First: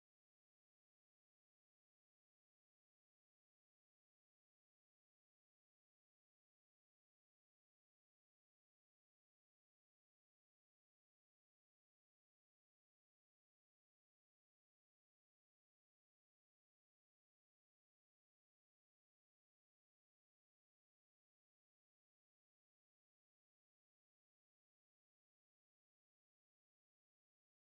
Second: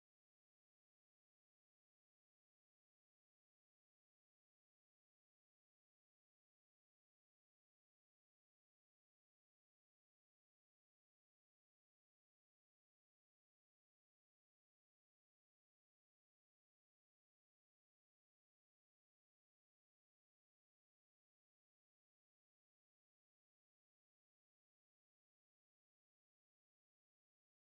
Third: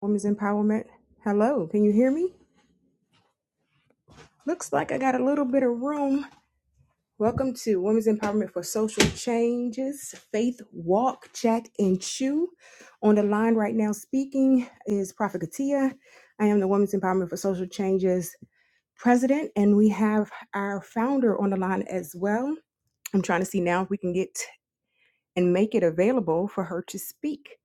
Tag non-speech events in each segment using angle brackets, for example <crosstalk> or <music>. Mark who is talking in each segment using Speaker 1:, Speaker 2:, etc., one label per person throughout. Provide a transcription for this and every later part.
Speaker 1: Women's Empowerment. Hello, can you hear me? Looks like I got a little bit of room. Welcome to Women's Empowerment for Social Changes, Faith Walk, Chat, and Chew. On the line right now speaking is Prophet Katia. I am the Women's Empowerment for Social Changes president, and we have our founder on the line as well. I'm trying to see now if we can get and make it available for her to speak.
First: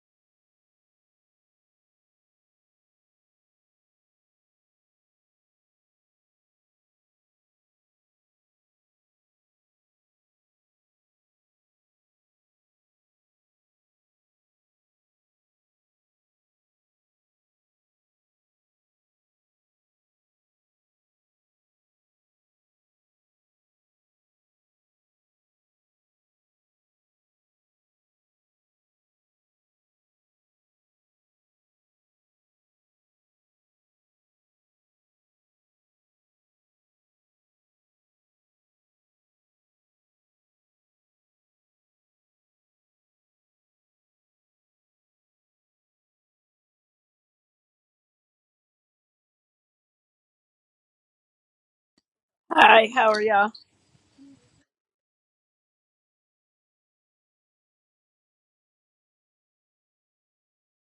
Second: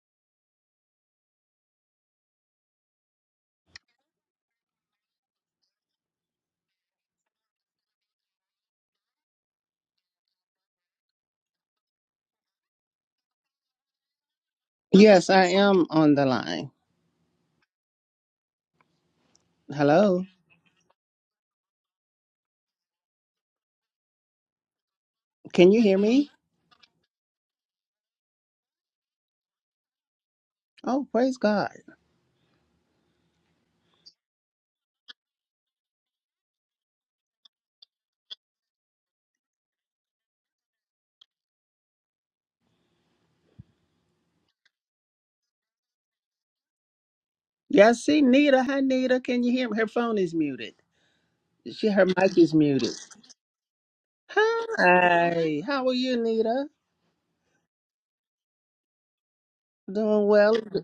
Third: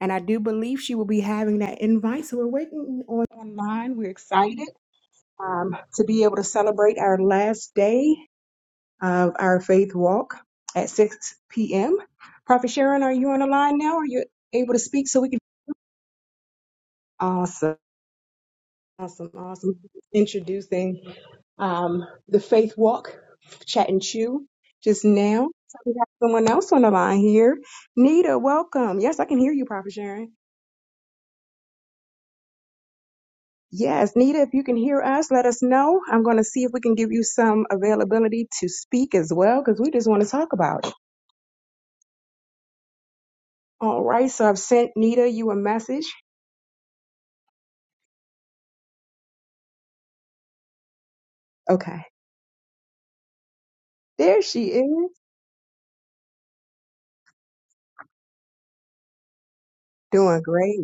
Speaker 1: And I do believe she will be having that invite. So we're waiting on online. We're excited. um, to be able to celebrate our last day of our faith walk at 6 p.m. Prophet Sharon, are you on the line now? Are you able to speak so
Speaker 2: Yes,
Speaker 1: we can?
Speaker 2: I am on the line.
Speaker 1: Awesome, awesome, awesome.
Speaker 2: Hello.
Speaker 1: Introducing um, the faith walk, chat and chew just now.
Speaker 2: Can
Speaker 1: So
Speaker 2: you
Speaker 1: we
Speaker 2: hear
Speaker 1: have
Speaker 2: me?
Speaker 1: someone else on the line here. Nita, welcome. Yes, I can hear you, Prophet Sharon.
Speaker 2: Oh, praise God.
Speaker 1: Yes, Nita, if you can hear us, let us know. I'm going to see if we can give you some availability to speak as well because we just want to talk about it. All right, so I've sent Nita you a message.
Speaker 2: Yes, see Nita. Hi Nita. Can you hear me? Her phone is muted. She
Speaker 1: Okay,
Speaker 2: her mic is
Speaker 3: Hi,
Speaker 2: muted.
Speaker 3: how are y'all?
Speaker 1: there she is.
Speaker 2: Hi. How are you, Nita? Doing
Speaker 1: Doing
Speaker 2: well.
Speaker 1: great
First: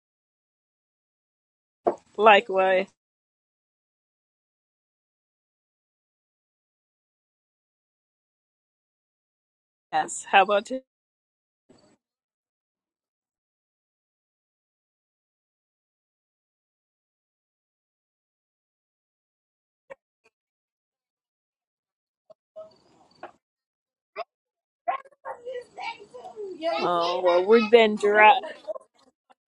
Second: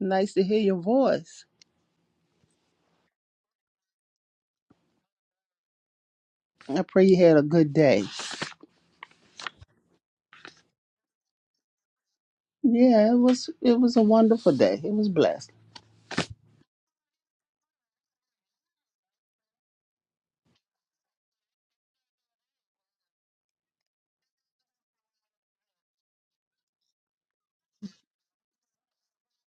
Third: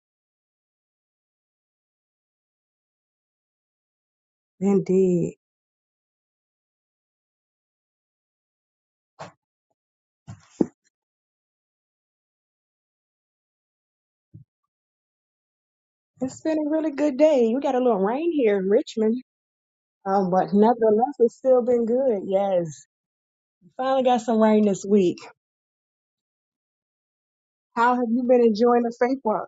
Speaker 2: Nice to hear your voice.
Speaker 3: Likewise.
Speaker 1: indeed.
Speaker 2: I pray you had a good day.
Speaker 3: Yes, how about you?
Speaker 2: Yeah, it was it was a wonderful day. It was blessed.
Speaker 1: It's been a really good day. We got a little rain here in Richmond, um, but nevertheless, it's still been good. Yes, finally got some rain this week.
Speaker 3: Oh, well, we've been
Speaker 1: How have you
Speaker 3: dry.
Speaker 1: been enjoying the faith walk?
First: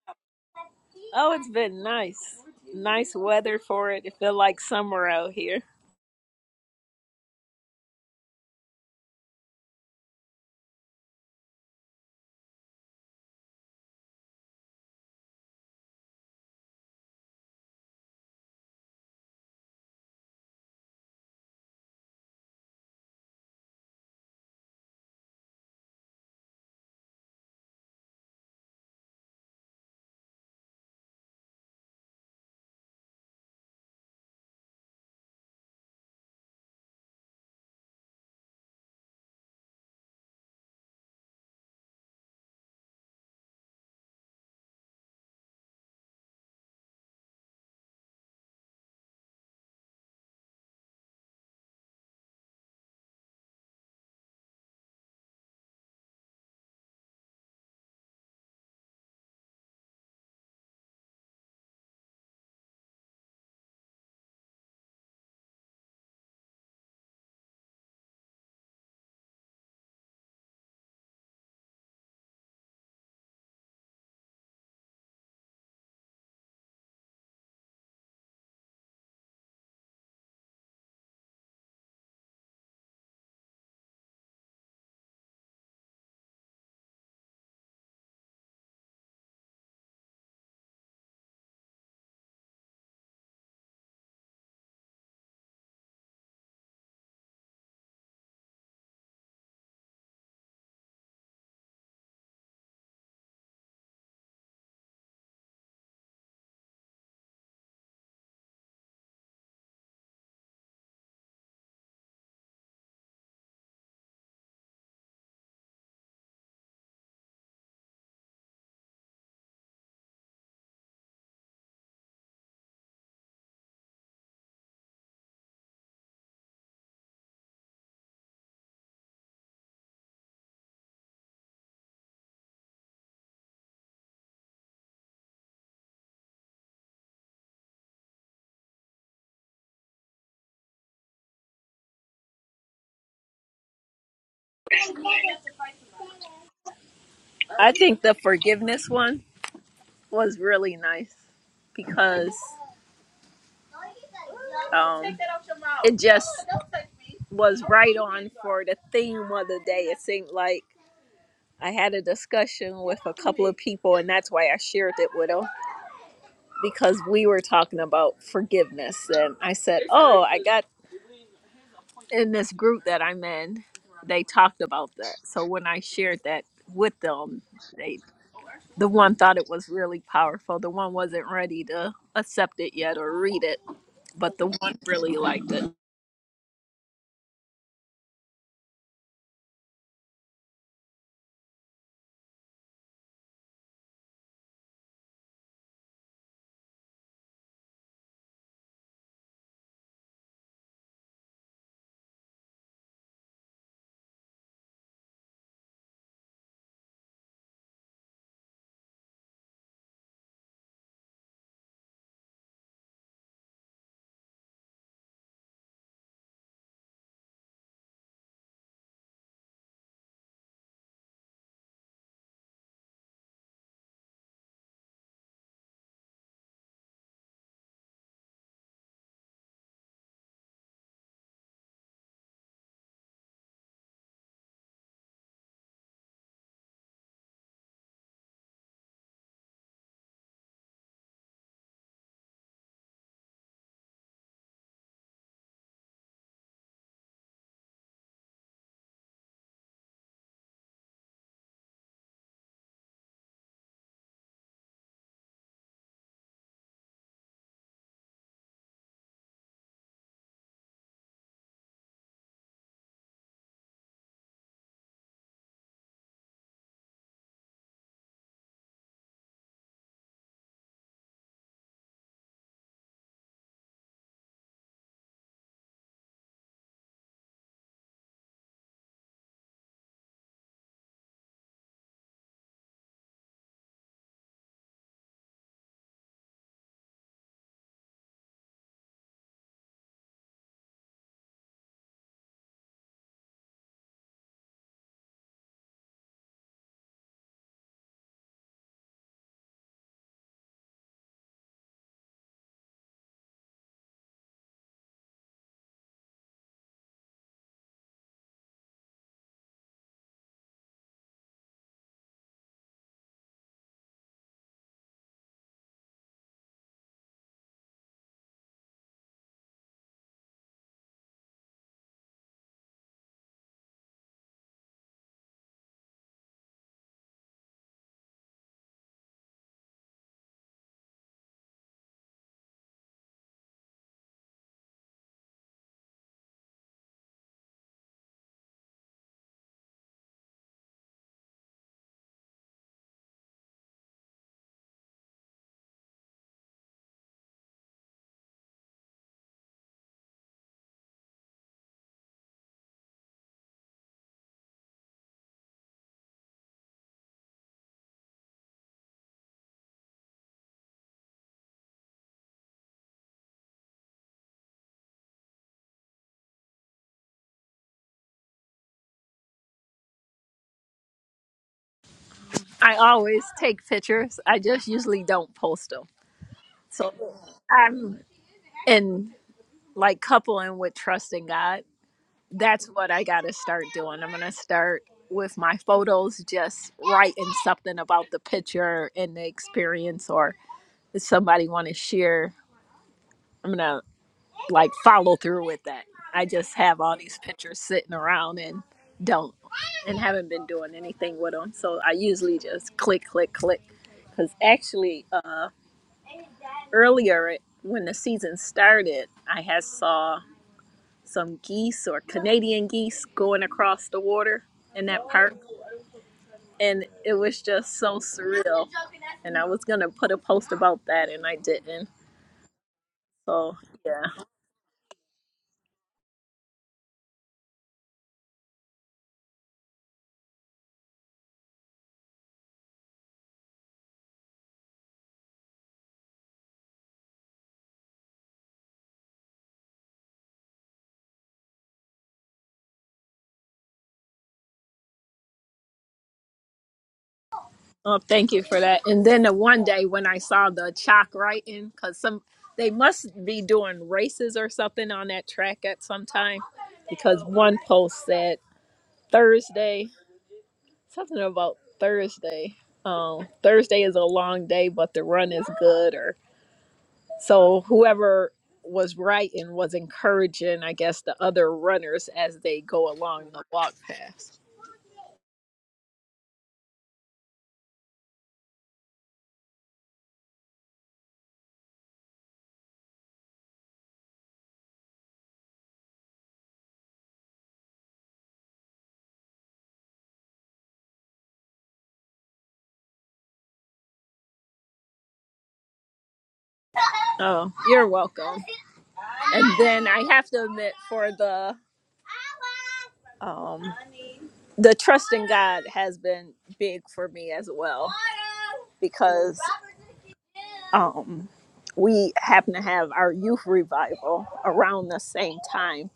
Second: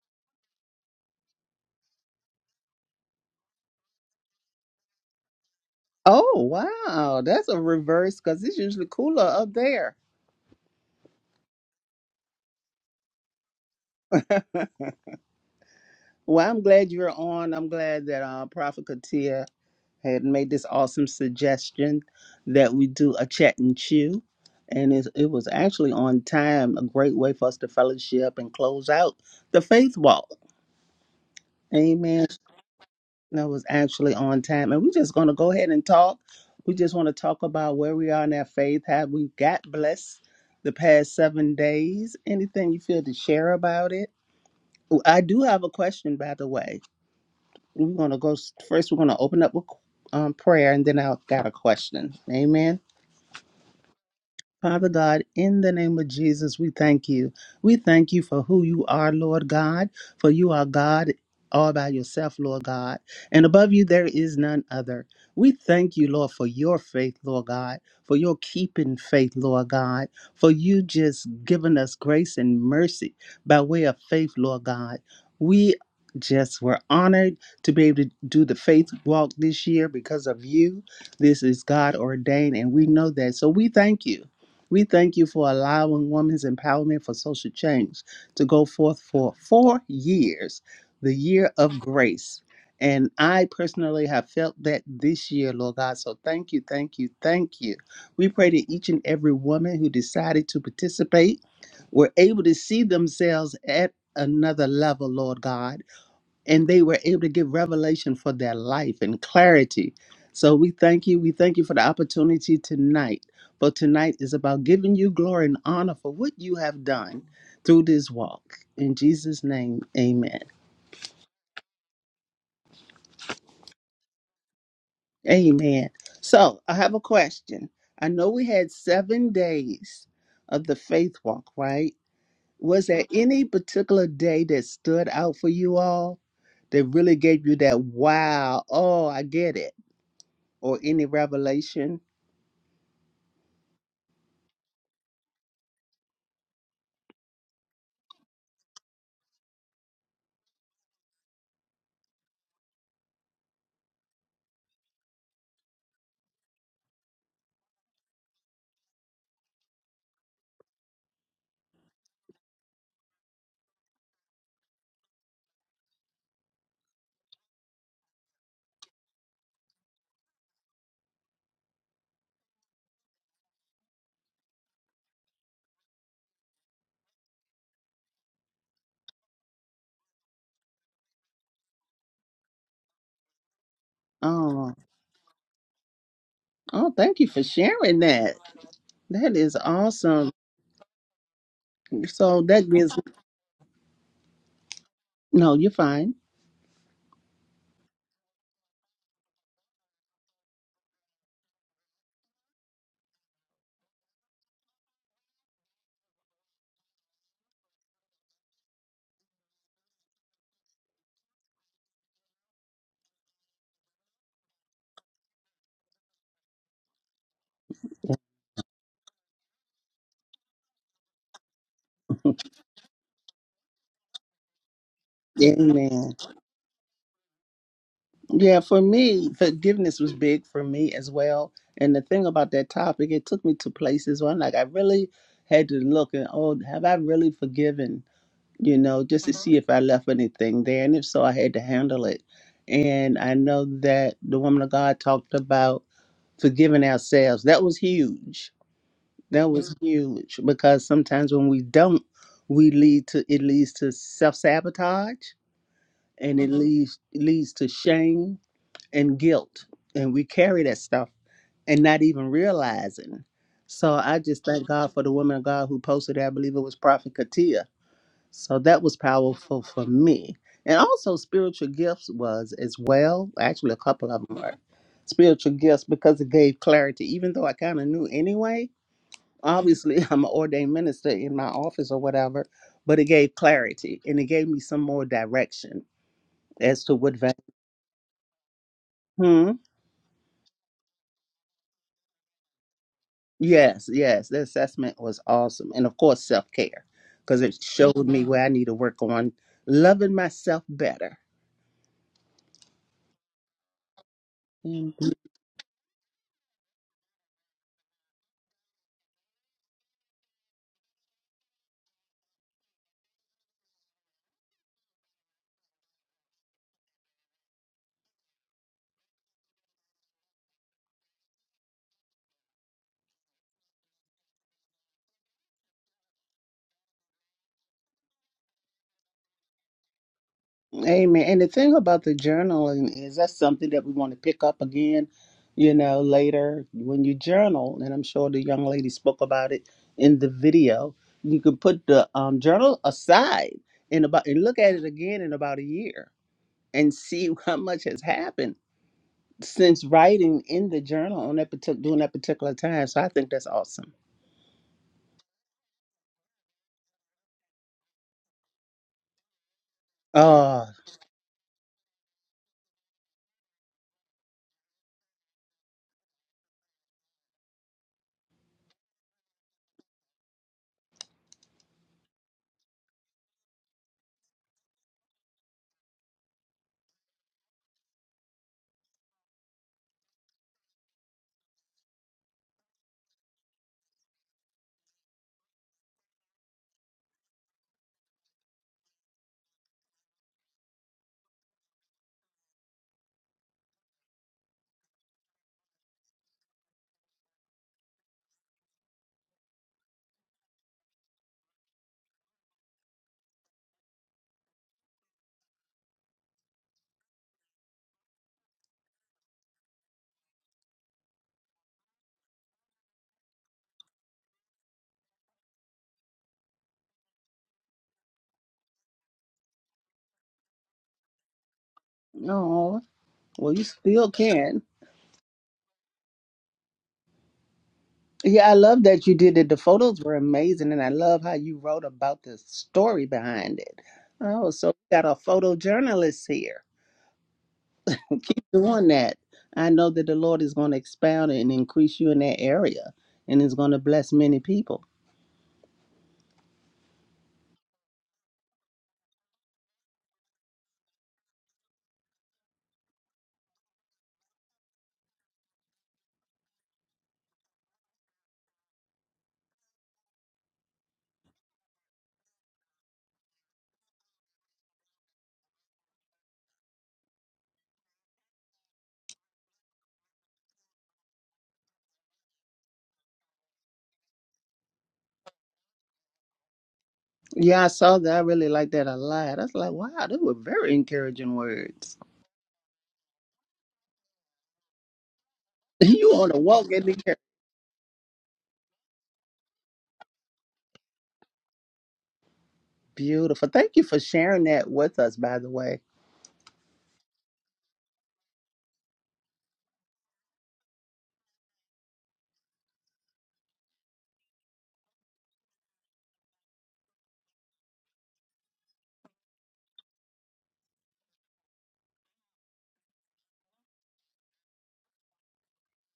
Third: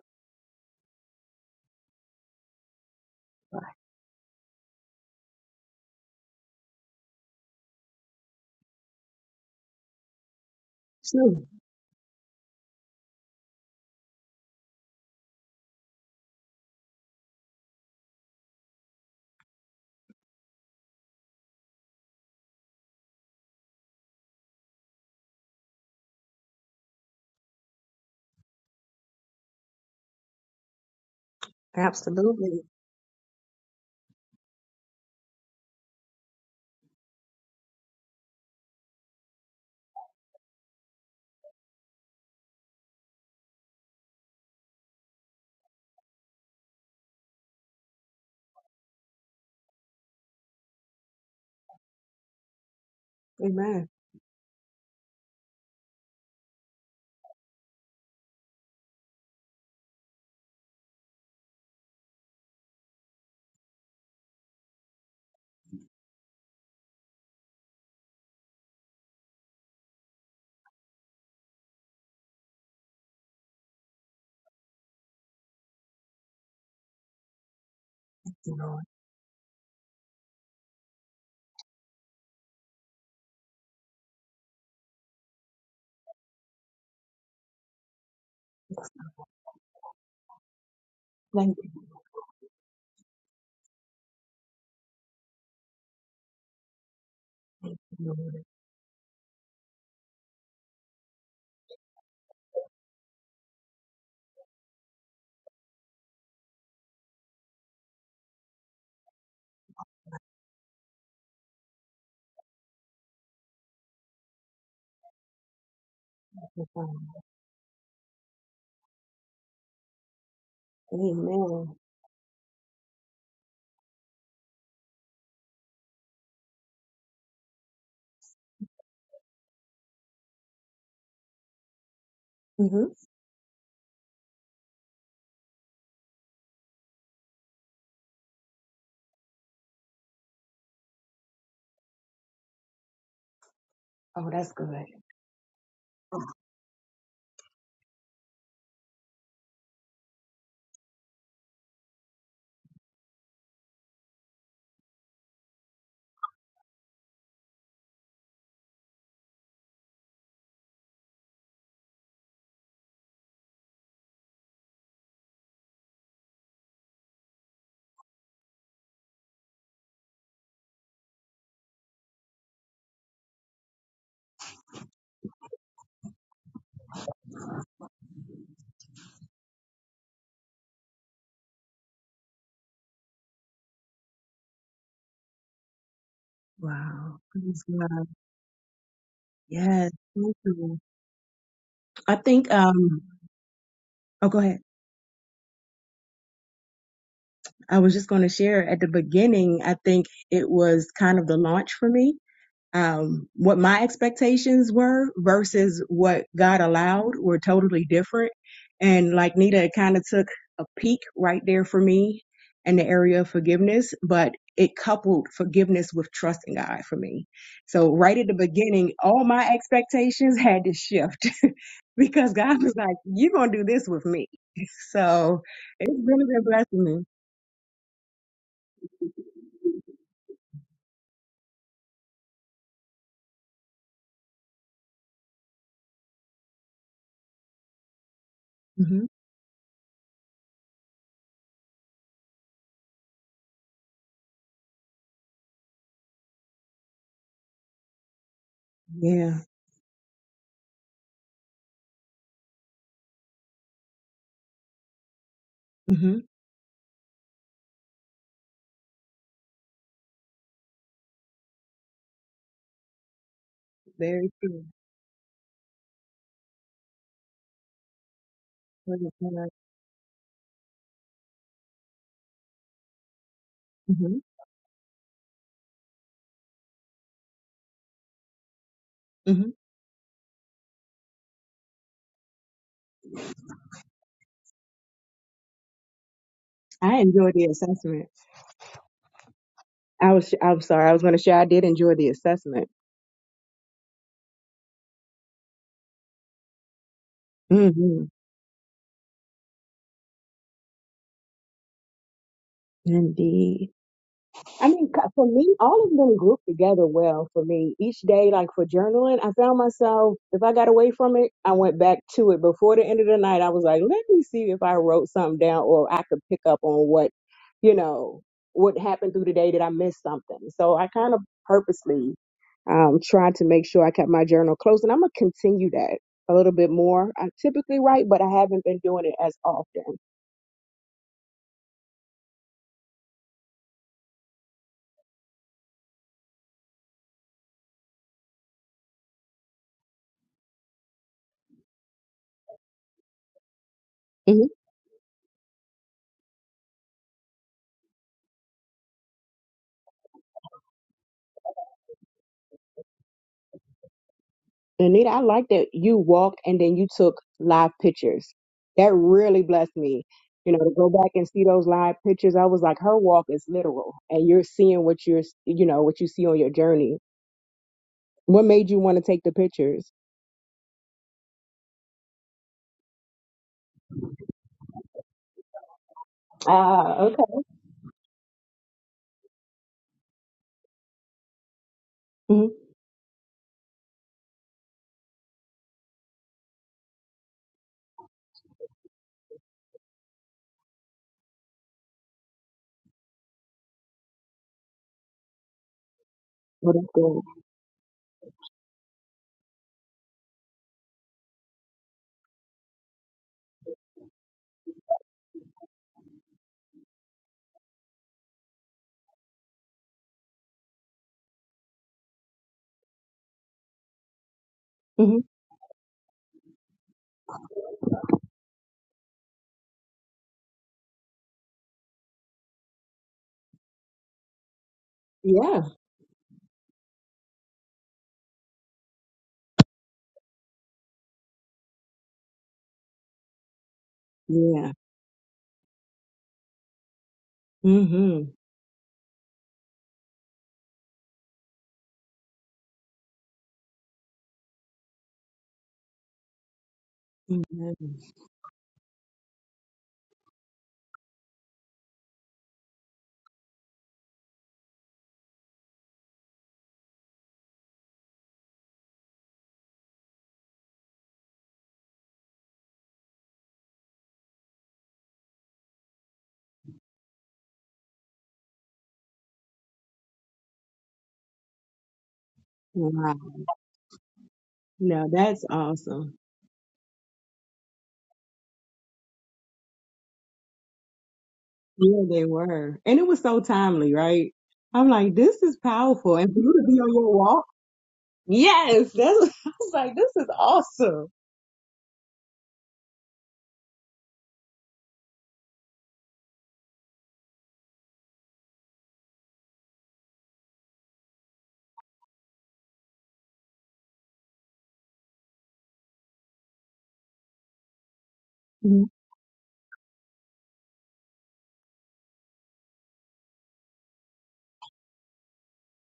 Speaker 3: Oh, it's been nice. Nice weather for it. It feel like summer out here.
Speaker 2: Oh wow, that's a reverse because it's usually cooler up there.
Speaker 1: Sure.
Speaker 2: Well, I'm glad you're on. I'm glad that uh, Prophet Katia had made this awesome suggestion that we do a chat and chew. And it, it was actually on time, a great way for us to fellowship and close out the faith walk. Amen.
Speaker 1: Absolutely.
Speaker 2: That was actually on time. And we're just going to go ahead and talk. We just want to talk about where we are in our faith, how we got blessed the past seven days. Anything you feel to share about it? Oh, I do have a question, by the way. We're going to go s- first, we're going to open up with um, prayer, and then I've got a question. Amen.
Speaker 1: Amen.
Speaker 2: Father God, in the name of Jesus, we thank you. We thank you for who you are, Lord God, for you are God all by yourself, Lord God. And above you, there is none other. We thank you, Lord, for your faith, Lord God, for your keeping faith, Lord God, for you just giving us grace and mercy by way of faith, Lord God. We just were honored to be able to do the faith walk this year because of you. This is God ordained, and we know that. So we thank you. We thank you for allowing Women's Empowerment for Social Change to go forth for four years, the year
Speaker 1: Thank
Speaker 2: of grace. And I personally have felt that this year, Lord God. So thank you, thank you, thank you.
Speaker 1: you.
Speaker 2: We pray that each and every woman who decided to participate were able to see themselves at another level, Lord God and they were able to give revelation for their life and clarity. So we thank you. We thank you for the opportunity tonight. For tonight is about giving you glory and honor for what you have
Speaker 1: Lord.
Speaker 2: done through this walk. In Jesus' name, amen.
Speaker 1: Amen.
Speaker 2: Amen. So I have a question. I know we had seven days of the faith walk, right?
Speaker 1: hmm
Speaker 2: Was there any particular day that stood out for you all that really gave you that wow? Oh, I get it or any revelation.
Speaker 1: Oh, that's good.
Speaker 3: I think the forgiveness one was really nice because um, it just was right on for the theme of the day. It seemed like I had a discussion with a couple of people, and that's why I shared it with them. because we were talking about forgiveness and I said, "Oh, I got in this group that I'm in, they talked about that." So when I shared that with them, they the one thought it was really powerful. The one wasn't ready to accept it yet or read it, but the
Speaker 2: Oh,
Speaker 3: one really liked it.
Speaker 2: oh,
Speaker 1: Wow.
Speaker 2: thank you for
Speaker 1: Praise
Speaker 2: sharing
Speaker 1: God.
Speaker 2: that. That is
Speaker 1: Yes.
Speaker 2: awesome.
Speaker 1: Thank you. I
Speaker 2: So
Speaker 1: think.
Speaker 2: that gives
Speaker 1: Um. Oh, go ahead.
Speaker 2: no, you're fine.
Speaker 1: I was just going to share at the beginning, I think it was kind of the launch for me. Um, what my expectations were versus what God allowed were totally different. And like Nita, it kind of took a peek right there for me in the area of forgiveness, but it coupled forgiveness with trusting God for me. So right at the beginning, all my expectations had to shift <laughs> because God was like, you're going to do this with me. <laughs> So it's
Speaker 2: Amen.
Speaker 1: really been blessing
Speaker 2: Yeah, for me, forgiveness was big for me as well. And the thing about that topic, it took me to places where I'm like, I really had to look and oh, have I really forgiven? You
Speaker 1: me.
Speaker 2: know, just to see if I left anything there, and if so, I had to handle it. And I know that the woman of God talked about forgiving ourselves. That was huge
Speaker 1: Yeah.
Speaker 2: That was Mhm. huge because sometimes when we don't, we lead to it leads to self sabotage
Speaker 1: hmm
Speaker 2: and it Mhm. leads leads to shame and guilt, and we carry that stuff and not even realizing. So I
Speaker 1: Very
Speaker 2: just
Speaker 1: true.
Speaker 2: thank God for the woman of God who posted. it. I believe it was Prophet Katia. So that was
Speaker 1: Mm-hmm.
Speaker 2: powerful for me, and also spiritual gifts was as well. Actually, a couple of them were spiritual gifts because it gave clarity, even though I kind of knew anyway
Speaker 1: hmm
Speaker 2: obviously <laughs> I'm an ordained minister in my office or whatever, but it gave clarity and it gave me some more direction as to
Speaker 1: I
Speaker 2: what
Speaker 1: enjoyed
Speaker 2: value.
Speaker 1: the assessment.
Speaker 2: Hmm.
Speaker 1: I was, I'm sorry, I was going to share. I did enjoy the assessment.
Speaker 2: Yes, yes, the assessment was awesome, and of course self care because it
Speaker 1: hmm
Speaker 2: showed me where I need to work on loving myself better.
Speaker 1: Indeed. I mean,
Speaker 2: Mm.
Speaker 1: c- for me, all of them group together well for me. Each day, like for journaling, I found myself, if I got away from it, I went back to it. Before the end of the night, I was like, let me see if I wrote something down or I could pick up on what, you know, what happened through the day that I missed something. So I kind of purposely um, tried to make sure I kept my journal close. And I'm going to continue that a little bit more. I typically write, but I haven't been doing it as often.
Speaker 2: Amen. And the thing about the journaling is that's something that we want to pick up again, you know, later when you journal. And I'm sure the young lady spoke about it in the video. You can put the um, journal aside and about and look at it again in about a year and see <laughs> how much has happened since writing in the journal on that particular during that particular time. So I think that's awesome.
Speaker 1: Anita, I like that you walked and then you took live pictures. That really blessed me. You know,
Speaker 2: Uh,
Speaker 1: to go back and see those live pictures, I was like, her walk is literal, and you're seeing what you're, you know, what you see on your journey. What made you want to take the pictures?
Speaker 3: I always take pictures. I just usually don't post them. So
Speaker 1: Ah, okay.
Speaker 3: I'm in like coupling with trusting God
Speaker 1: hmm
Speaker 3: That's what I got to start doing. I'm going to start with my photos, just writing something about the picture and the experience, or if somebody want to share, I'm going to like follow through with that. I just
Speaker 1: Well,
Speaker 3: have
Speaker 1: that's
Speaker 3: all these
Speaker 1: good.
Speaker 3: pictures sitting around and don't, and haven't been doing anything with them. So I usually just click, click, click. Because actually, uh, earlier when the season started, I had saw. some geese or Canadian geese going across the water in that
Speaker 1: hmm
Speaker 3: park. And it was just so surreal. And I was going to put a post about that and I didn't.
Speaker 2: no, well,
Speaker 3: So,
Speaker 2: you
Speaker 3: yeah.
Speaker 2: still can.
Speaker 1: Yeah,
Speaker 2: Yeah, I love that you did it. The photos were amazing, and I love how you wrote about the story behind it. Oh, so
Speaker 1: yeah.
Speaker 2: we got a photojournalist here
Speaker 1: hmm
Speaker 2: doing that. I know that the Lord is going to expound and increase you in that area, and is going to bless many people.
Speaker 3: Oh, thank you for that. And then the one day when I saw the chalk writing, because some they must be doing races or something on that track at some time, because one post said Thursday something about Thursday. Um, Thursday is a long day, but the run is good, Or So whoever was writing was encouraging, I guess, the other runners as they go
Speaker 1: Wow.
Speaker 3: along the walk path.
Speaker 1: No, that's awesome.
Speaker 2: Yeah, I saw that. I really like that a lot. I was like, wow, those were very encouraging words.
Speaker 1: Yeah,
Speaker 2: <laughs>
Speaker 1: they were. And it was so timely, right? I'm like, this is
Speaker 2: You
Speaker 1: powerful.
Speaker 2: want
Speaker 1: And for
Speaker 2: to
Speaker 1: you to
Speaker 2: walk
Speaker 1: be
Speaker 2: in
Speaker 1: on
Speaker 2: the
Speaker 1: your
Speaker 2: air.
Speaker 1: walk, yes, that's <laughs> I was like, this is awesome.
Speaker 2: Beautiful. Thank you for sharing that with us, by the way.
Speaker 3: Oh, you're welcome. And then I have to admit, for the um, the trust in God has been big for me as well
Speaker 1: Mhm.
Speaker 3: because um, we happen to have our youth revival around the same time,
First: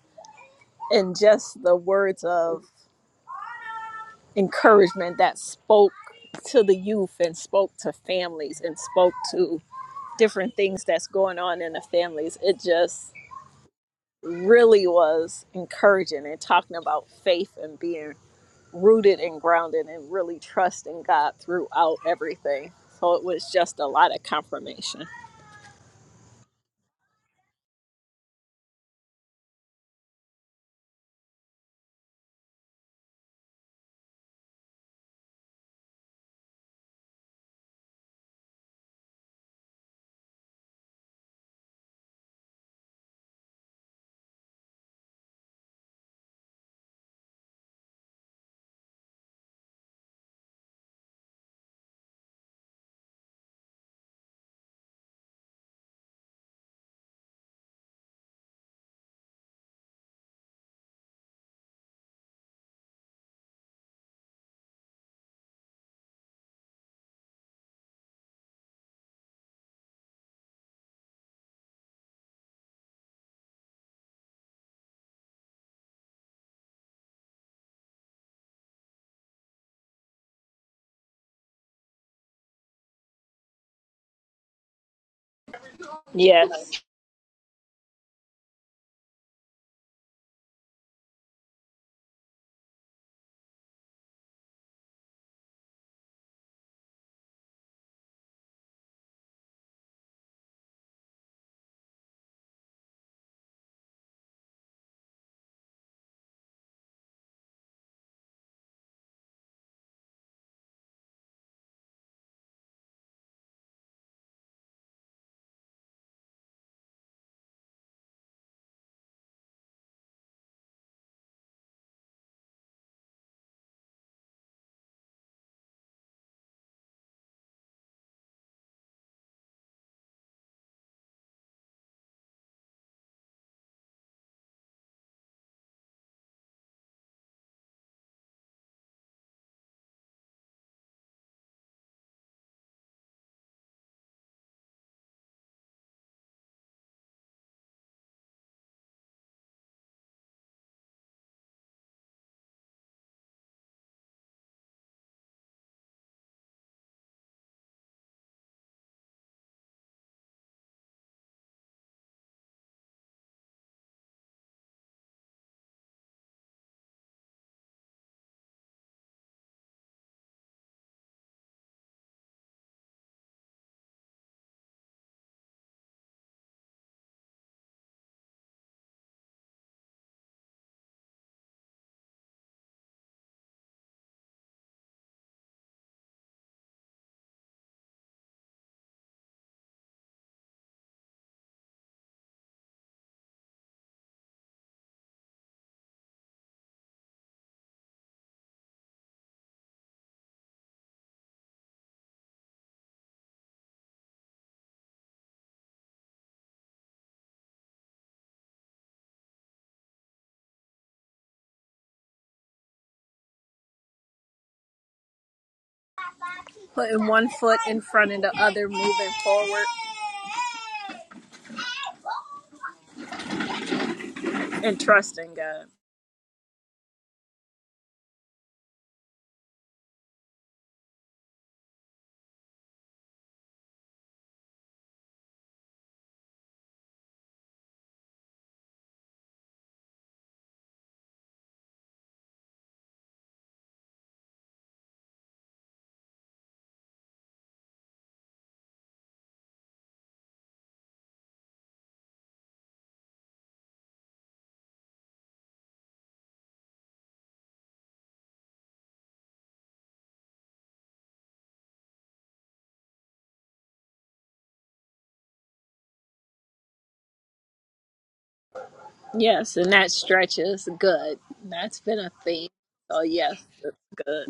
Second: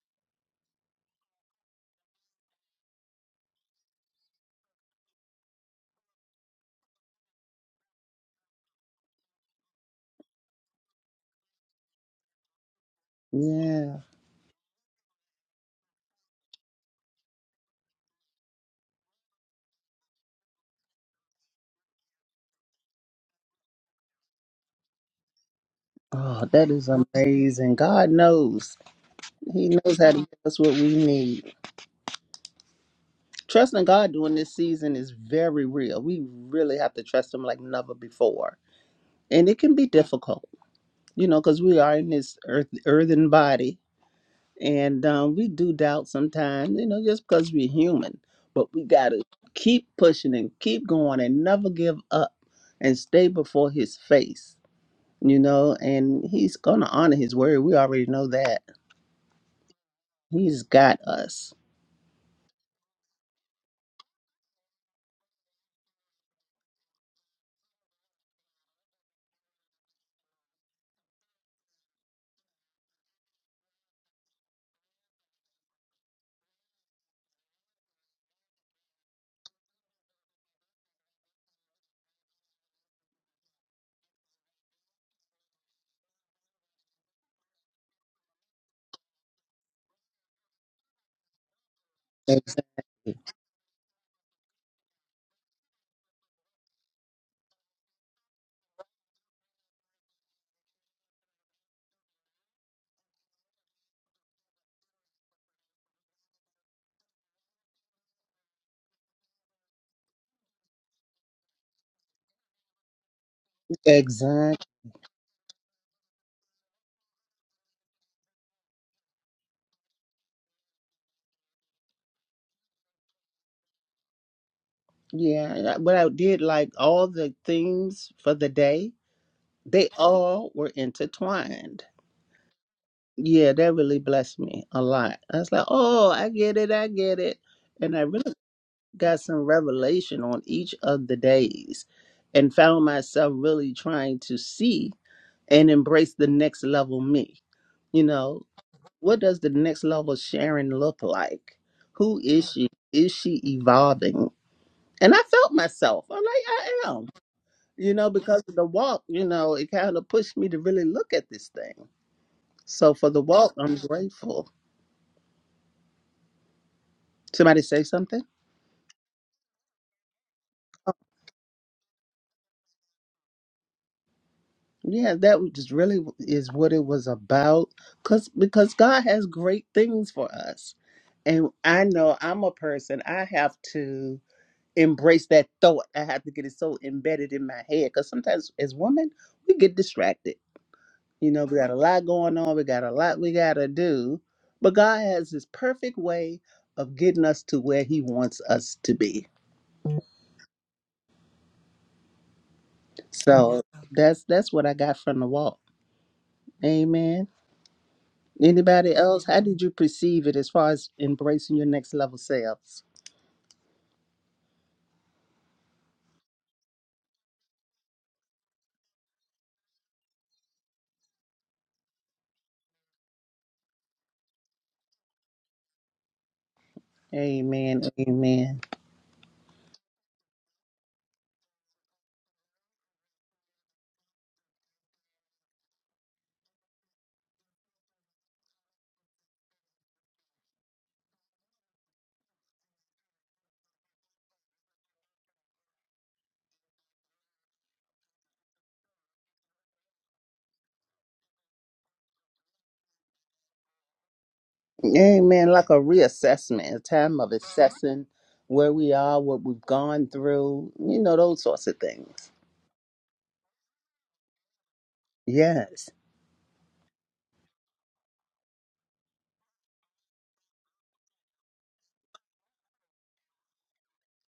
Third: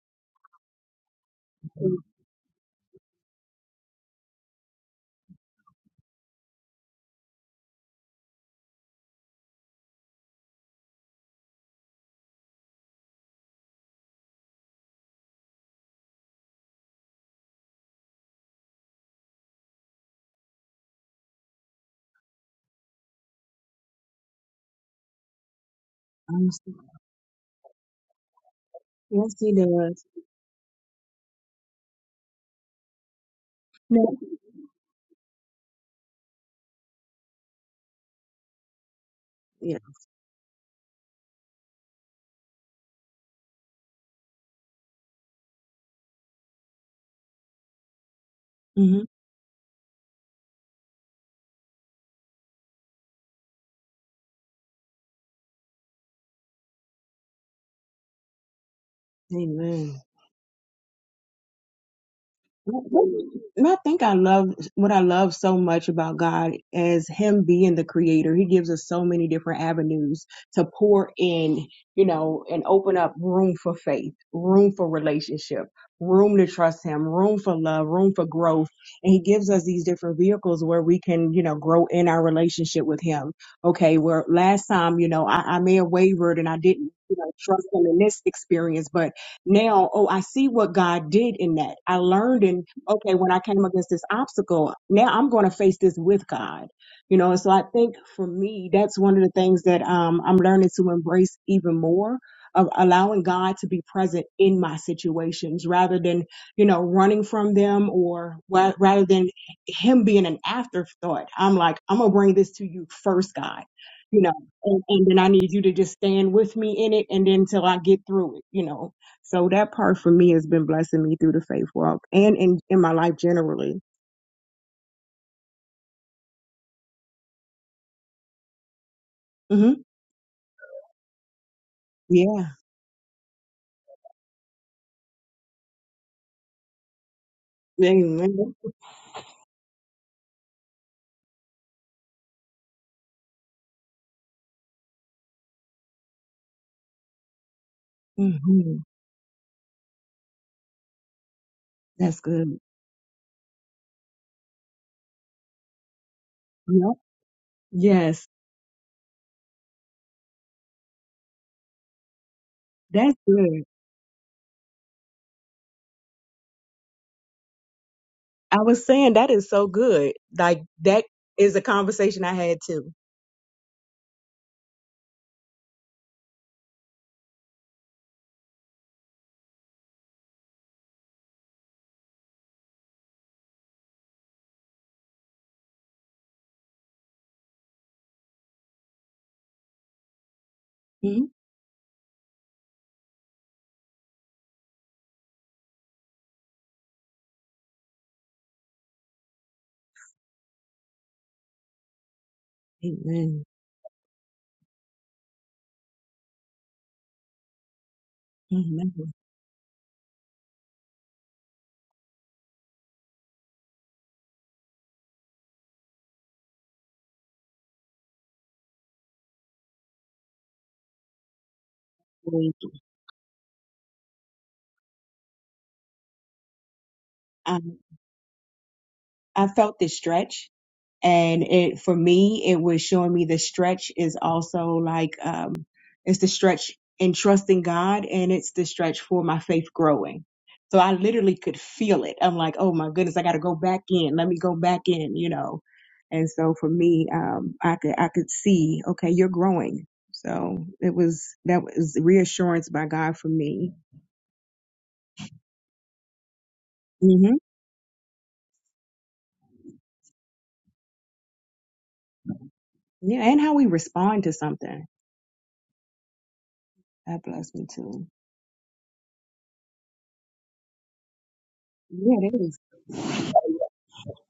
Speaker 3: and just the words of encouragement that spoke to the youth and spoke to families and spoke to different things that's going on in the families. It just
Speaker 2: Yeah.
Speaker 3: really was encouraging and talking about faith and being rooted and grounded and really trusting God throughout everything. So it was just a lot of confirmation.
Speaker 2: Oh,
Speaker 1: I'm
Speaker 2: that
Speaker 1: so-
Speaker 2: is amazing. God knows.
Speaker 1: Yes, he
Speaker 2: He knows
Speaker 1: does.
Speaker 2: how to give us what we need. Trusting God
Speaker 1: No.
Speaker 2: during this season is very real. We really have to trust Him like never before. And it can
Speaker 1: Yeah.
Speaker 2: be difficult, you know, because we are in this earth, earthen body and um, we do doubt sometimes, you know, just because we're human. But we
Speaker 1: hmm
Speaker 2: got to keep pushing and keep going and never give up and stay before His face, you know, and He's going to honor His word. We already know that.
Speaker 1: Amen.
Speaker 2: He's got us.
Speaker 1: And I think I love what I love so much about God as Him being the creator. He gives us so many different avenues to pour in, you know, and open up room for faith, room for relationship, room to trust Him, room for love, room for growth. And He gives us these different vehicles where we can, you know, grow in our relationship with Him. Okay, where last time, you know, I, I may have wavered and I
Speaker 3: Yes.
Speaker 1: didn't, you know, trust Him in this experience, but now, oh, I see what God did in that. I learned
Speaker 2: Ex-
Speaker 1: and okay, when I came against this obstacle, now I'm going to face this with God. You know, and so I think for me, that's one of the things that um, I'm learning to embrace even more of allowing God to be present in my situations rather than, you know, running from them or wa- rather than Him being an afterthought. I'm like, I'm going to bring this to you first, God, you know,
Speaker 2: Exactly.
Speaker 1: and, and then I need you to just stand with me in it and then until I get through it, you know so that part for me has been blessing me through the faith walk and in, in my life generally.
Speaker 2: Yeah, and I- what I did like all the themes for the day,
Speaker 1: hmm
Speaker 2: they all were intertwined.
Speaker 1: Yeah.
Speaker 2: Yeah, that really blessed me a lot. I was like, oh, I get it, I get it. And I really
Speaker 1: Amen.
Speaker 2: got some revelation on each of the days and found myself really trying to see and embrace the next level me. You know,
Speaker 1: hmm
Speaker 2: what does the next level Sharon look like? Who
Speaker 1: That's
Speaker 2: is
Speaker 1: good.
Speaker 2: she? Is she evolving? And I felt myself. I'm like, I
Speaker 1: Yep.
Speaker 2: am. you know,
Speaker 1: Yes.
Speaker 2: because of the walk, you know, it kind of pushed me to really look at this thing. So for
Speaker 1: That's
Speaker 2: the walk,
Speaker 1: good.
Speaker 2: I'm grateful. Somebody say something?
Speaker 1: I was saying that is so good. Like that is a conversation I had too.
Speaker 2: Yeah, that was just really is what it was about. Cause because God has great things for us, and I know I'm a person. I have to embrace that thought. I have to get it so embedded in my head. Cause sometimes as women, we get distracted
Speaker 1: hmm
Speaker 2: You know, we got a lot going on. We got a lot we got to do. But God has his perfect way of getting us to where he wants us to be.
Speaker 1: Amen.
Speaker 2: So that's that's what I got from the walk. Amen.
Speaker 1: Amen.
Speaker 2: Anybody else? How did you perceive it as far as embracing your next level selves?
Speaker 3: Putting one foot in front of the other, moving forward and trusting God.
Speaker 1: I,
Speaker 2: Amen. Amen.
Speaker 1: I felt this stretch and it for me it was showing me the stretch is also like um it's the stretch in trusting god and it's the stretch for my faith growing so i literally could feel it i'm like oh my goodness i gotta go back in let me go back in you know and so for me um i could i could see okay you're growing so it was that was reassurance by god for me
Speaker 2: Amen. Like a reassessment, a time of
Speaker 1: hmm
Speaker 2: assessing where we are, what we've gone through, you know, those sorts of things.
Speaker 1: yeah and how we respond to something
Speaker 2: Yes.
Speaker 1: that blessed me too
Speaker 3: Yes, and that stretches good. That's been a
Speaker 1: yeah it
Speaker 3: theme.
Speaker 1: is
Speaker 3: So yes, it's good.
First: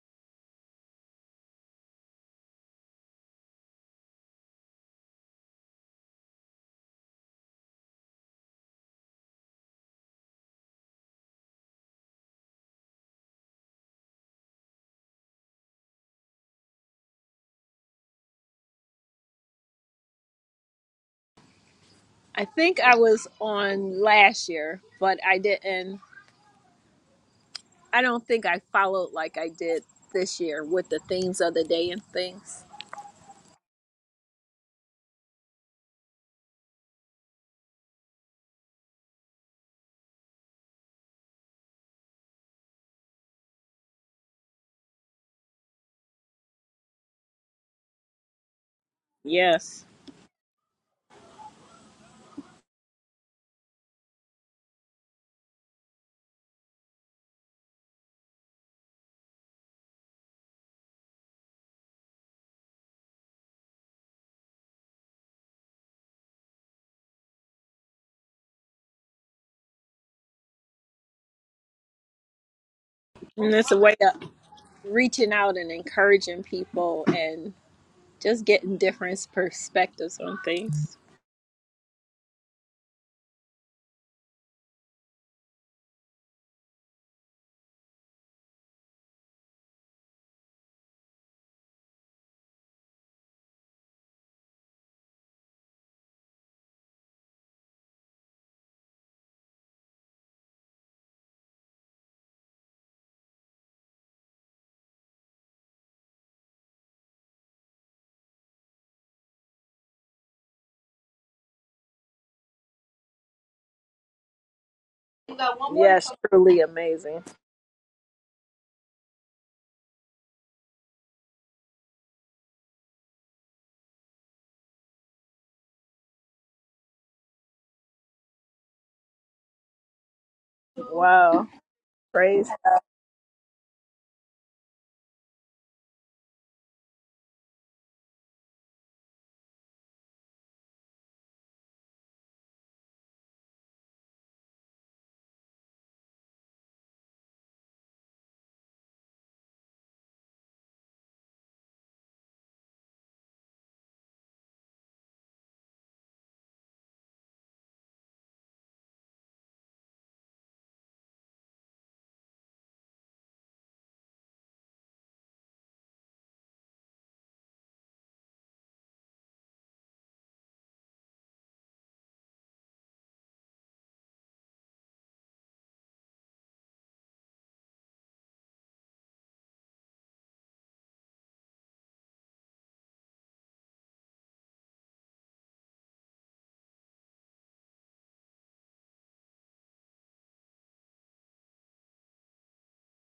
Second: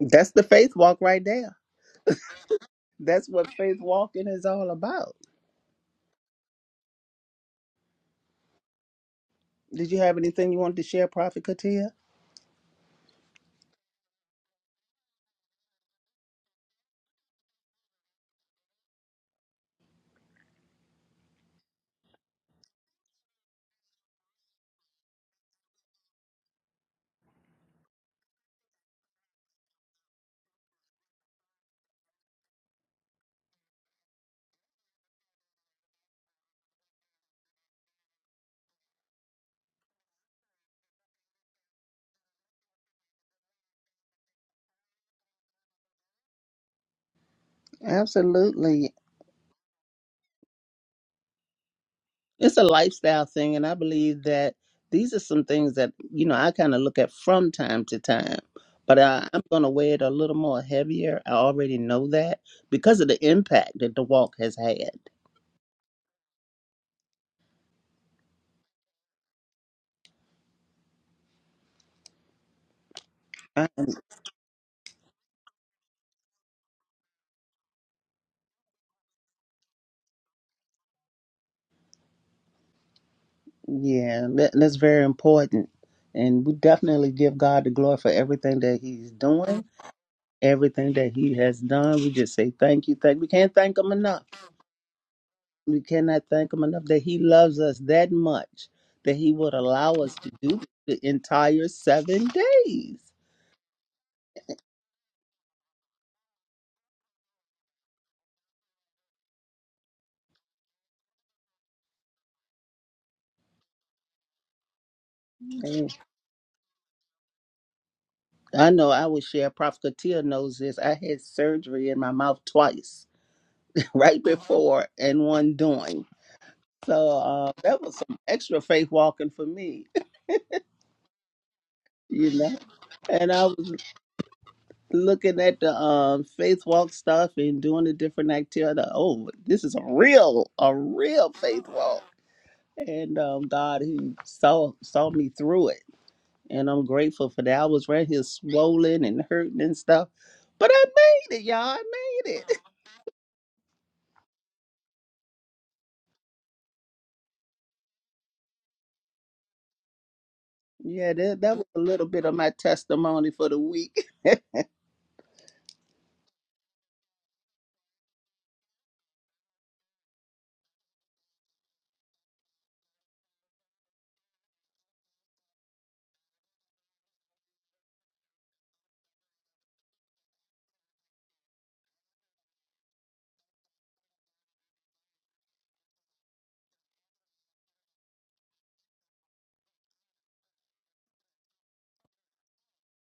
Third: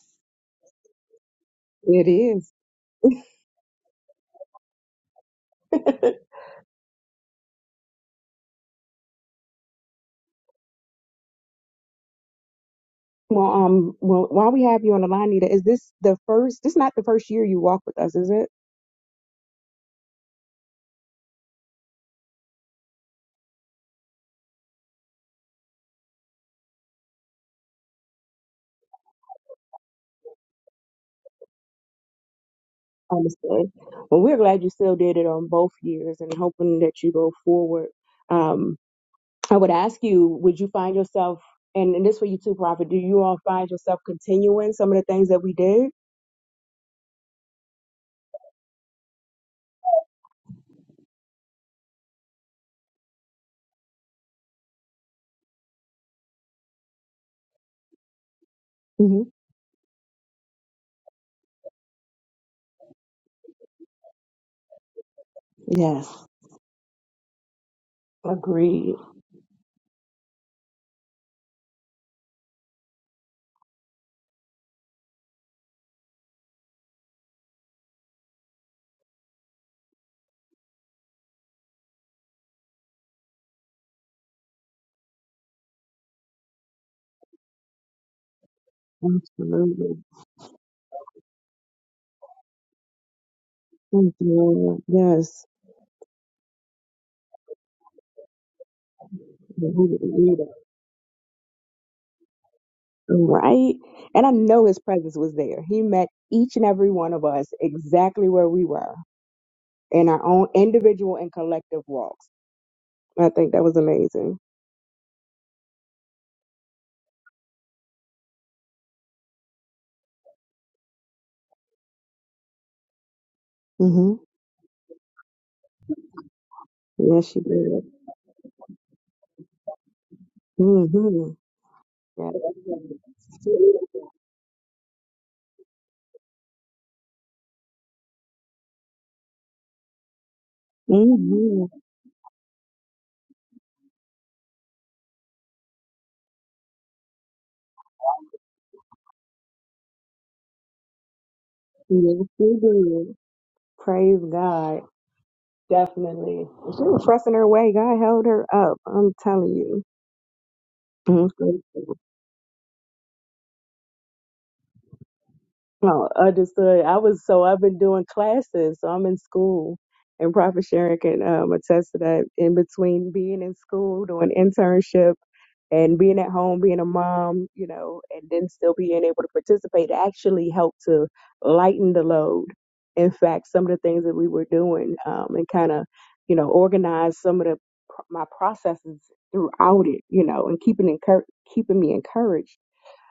Speaker 2: That's the faith walk right there.
Speaker 1: It is.
Speaker 2: That's what faith walking is all about.
Speaker 1: <laughs>
Speaker 2: Did you have anything you wanted to share, Prophet Katia?
Speaker 1: Well, um, well, while we have you on the line, Nita, is this the first? This not the first year you walk with us, is it?
Speaker 3: I think I was on last year, but I didn't I don't think I followed like I did this year with the themes of the day and things.
Speaker 1: Understood. Well, we're glad you still did it on both years, and hoping that you go forward. Um, I would ask you, would you find yourself, and, and this for you too, Prophet, do you all find yourself continuing some of the things that we did?
Speaker 2: Absolutely.
Speaker 3: Yes.
Speaker 2: It's a lifestyle thing, and I believe that these are some things that, you know, I kind of look at from time to time. But
Speaker 1: hmm
Speaker 2: I, I'm going to weigh it a little more heavier. I already know that because of the impact that the walk has had.
Speaker 1: Yes. Agreed.
Speaker 3: And
Speaker 2: I-
Speaker 3: it's a way of reaching out and encouraging people and just getting different perspectives on things.
Speaker 2: yeah, that, that's very important. And we definitely give God the glory for everything that He's doing,
Speaker 1: Absolutely.
Speaker 2: everything that He has done. We just say thank you, thank. We can't thank Him
Speaker 1: Thank
Speaker 2: enough.
Speaker 1: you, Lord. Yes.
Speaker 2: We cannot thank him enough that he loves us that much that he would
Speaker 1: We
Speaker 2: allow
Speaker 1: would
Speaker 2: us to
Speaker 1: read it.
Speaker 2: do the entire seven days.
Speaker 1: Right? And I know his presence was there. He met each and every one of us exactly where we were. in our own individual and collective walks. I think that was amazing.
Speaker 2: And
Speaker 3: Yes, truly amazing.
Speaker 2: I know I would share, Prophet Katia knows this. I had surgery in my mouth twice, <laughs>
Speaker 1: hmm
Speaker 2: right before and one during. So
Speaker 1: Yes, she
Speaker 2: uh, that
Speaker 1: did.
Speaker 2: was some extra faith walking for me,
Speaker 1: hmm
Speaker 3: Wow.
Speaker 2: <laughs>
Speaker 1: Yes,
Speaker 2: you
Speaker 3: Praise.
Speaker 2: know. And I was looking at the um, faith walk stuff and doing the different activity. Oh, this is a real, a real
Speaker 1: hmm
Speaker 2: faith walk and um, God, He saw saw me through it, and I'm grateful for that. I was right here swollen and hurting and stuff, but I made it, y'all. I
Speaker 1: yes
Speaker 2: made
Speaker 1: she
Speaker 2: it. <laughs>
Speaker 1: did. Praise God. Definitely. She was pressing her way. God held her up. I'm telling you.
Speaker 2: Yeah,
Speaker 1: I'm
Speaker 2: that that was a
Speaker 1: grateful.
Speaker 2: little bit of my testimony for the week.
Speaker 1: Oh, understood. I was so I've been doing classes, so I'm in school. And Prophet Sharon can um, attest to that in between being in school, doing internship. and being at home, being a mom, you know, and then still being able to participate actually helped to lighten the load. In fact, some of the things that we were doing um, and kind of, you know, organize some of the my processes throughout it, you know, and keeping encour- keeping me encouraged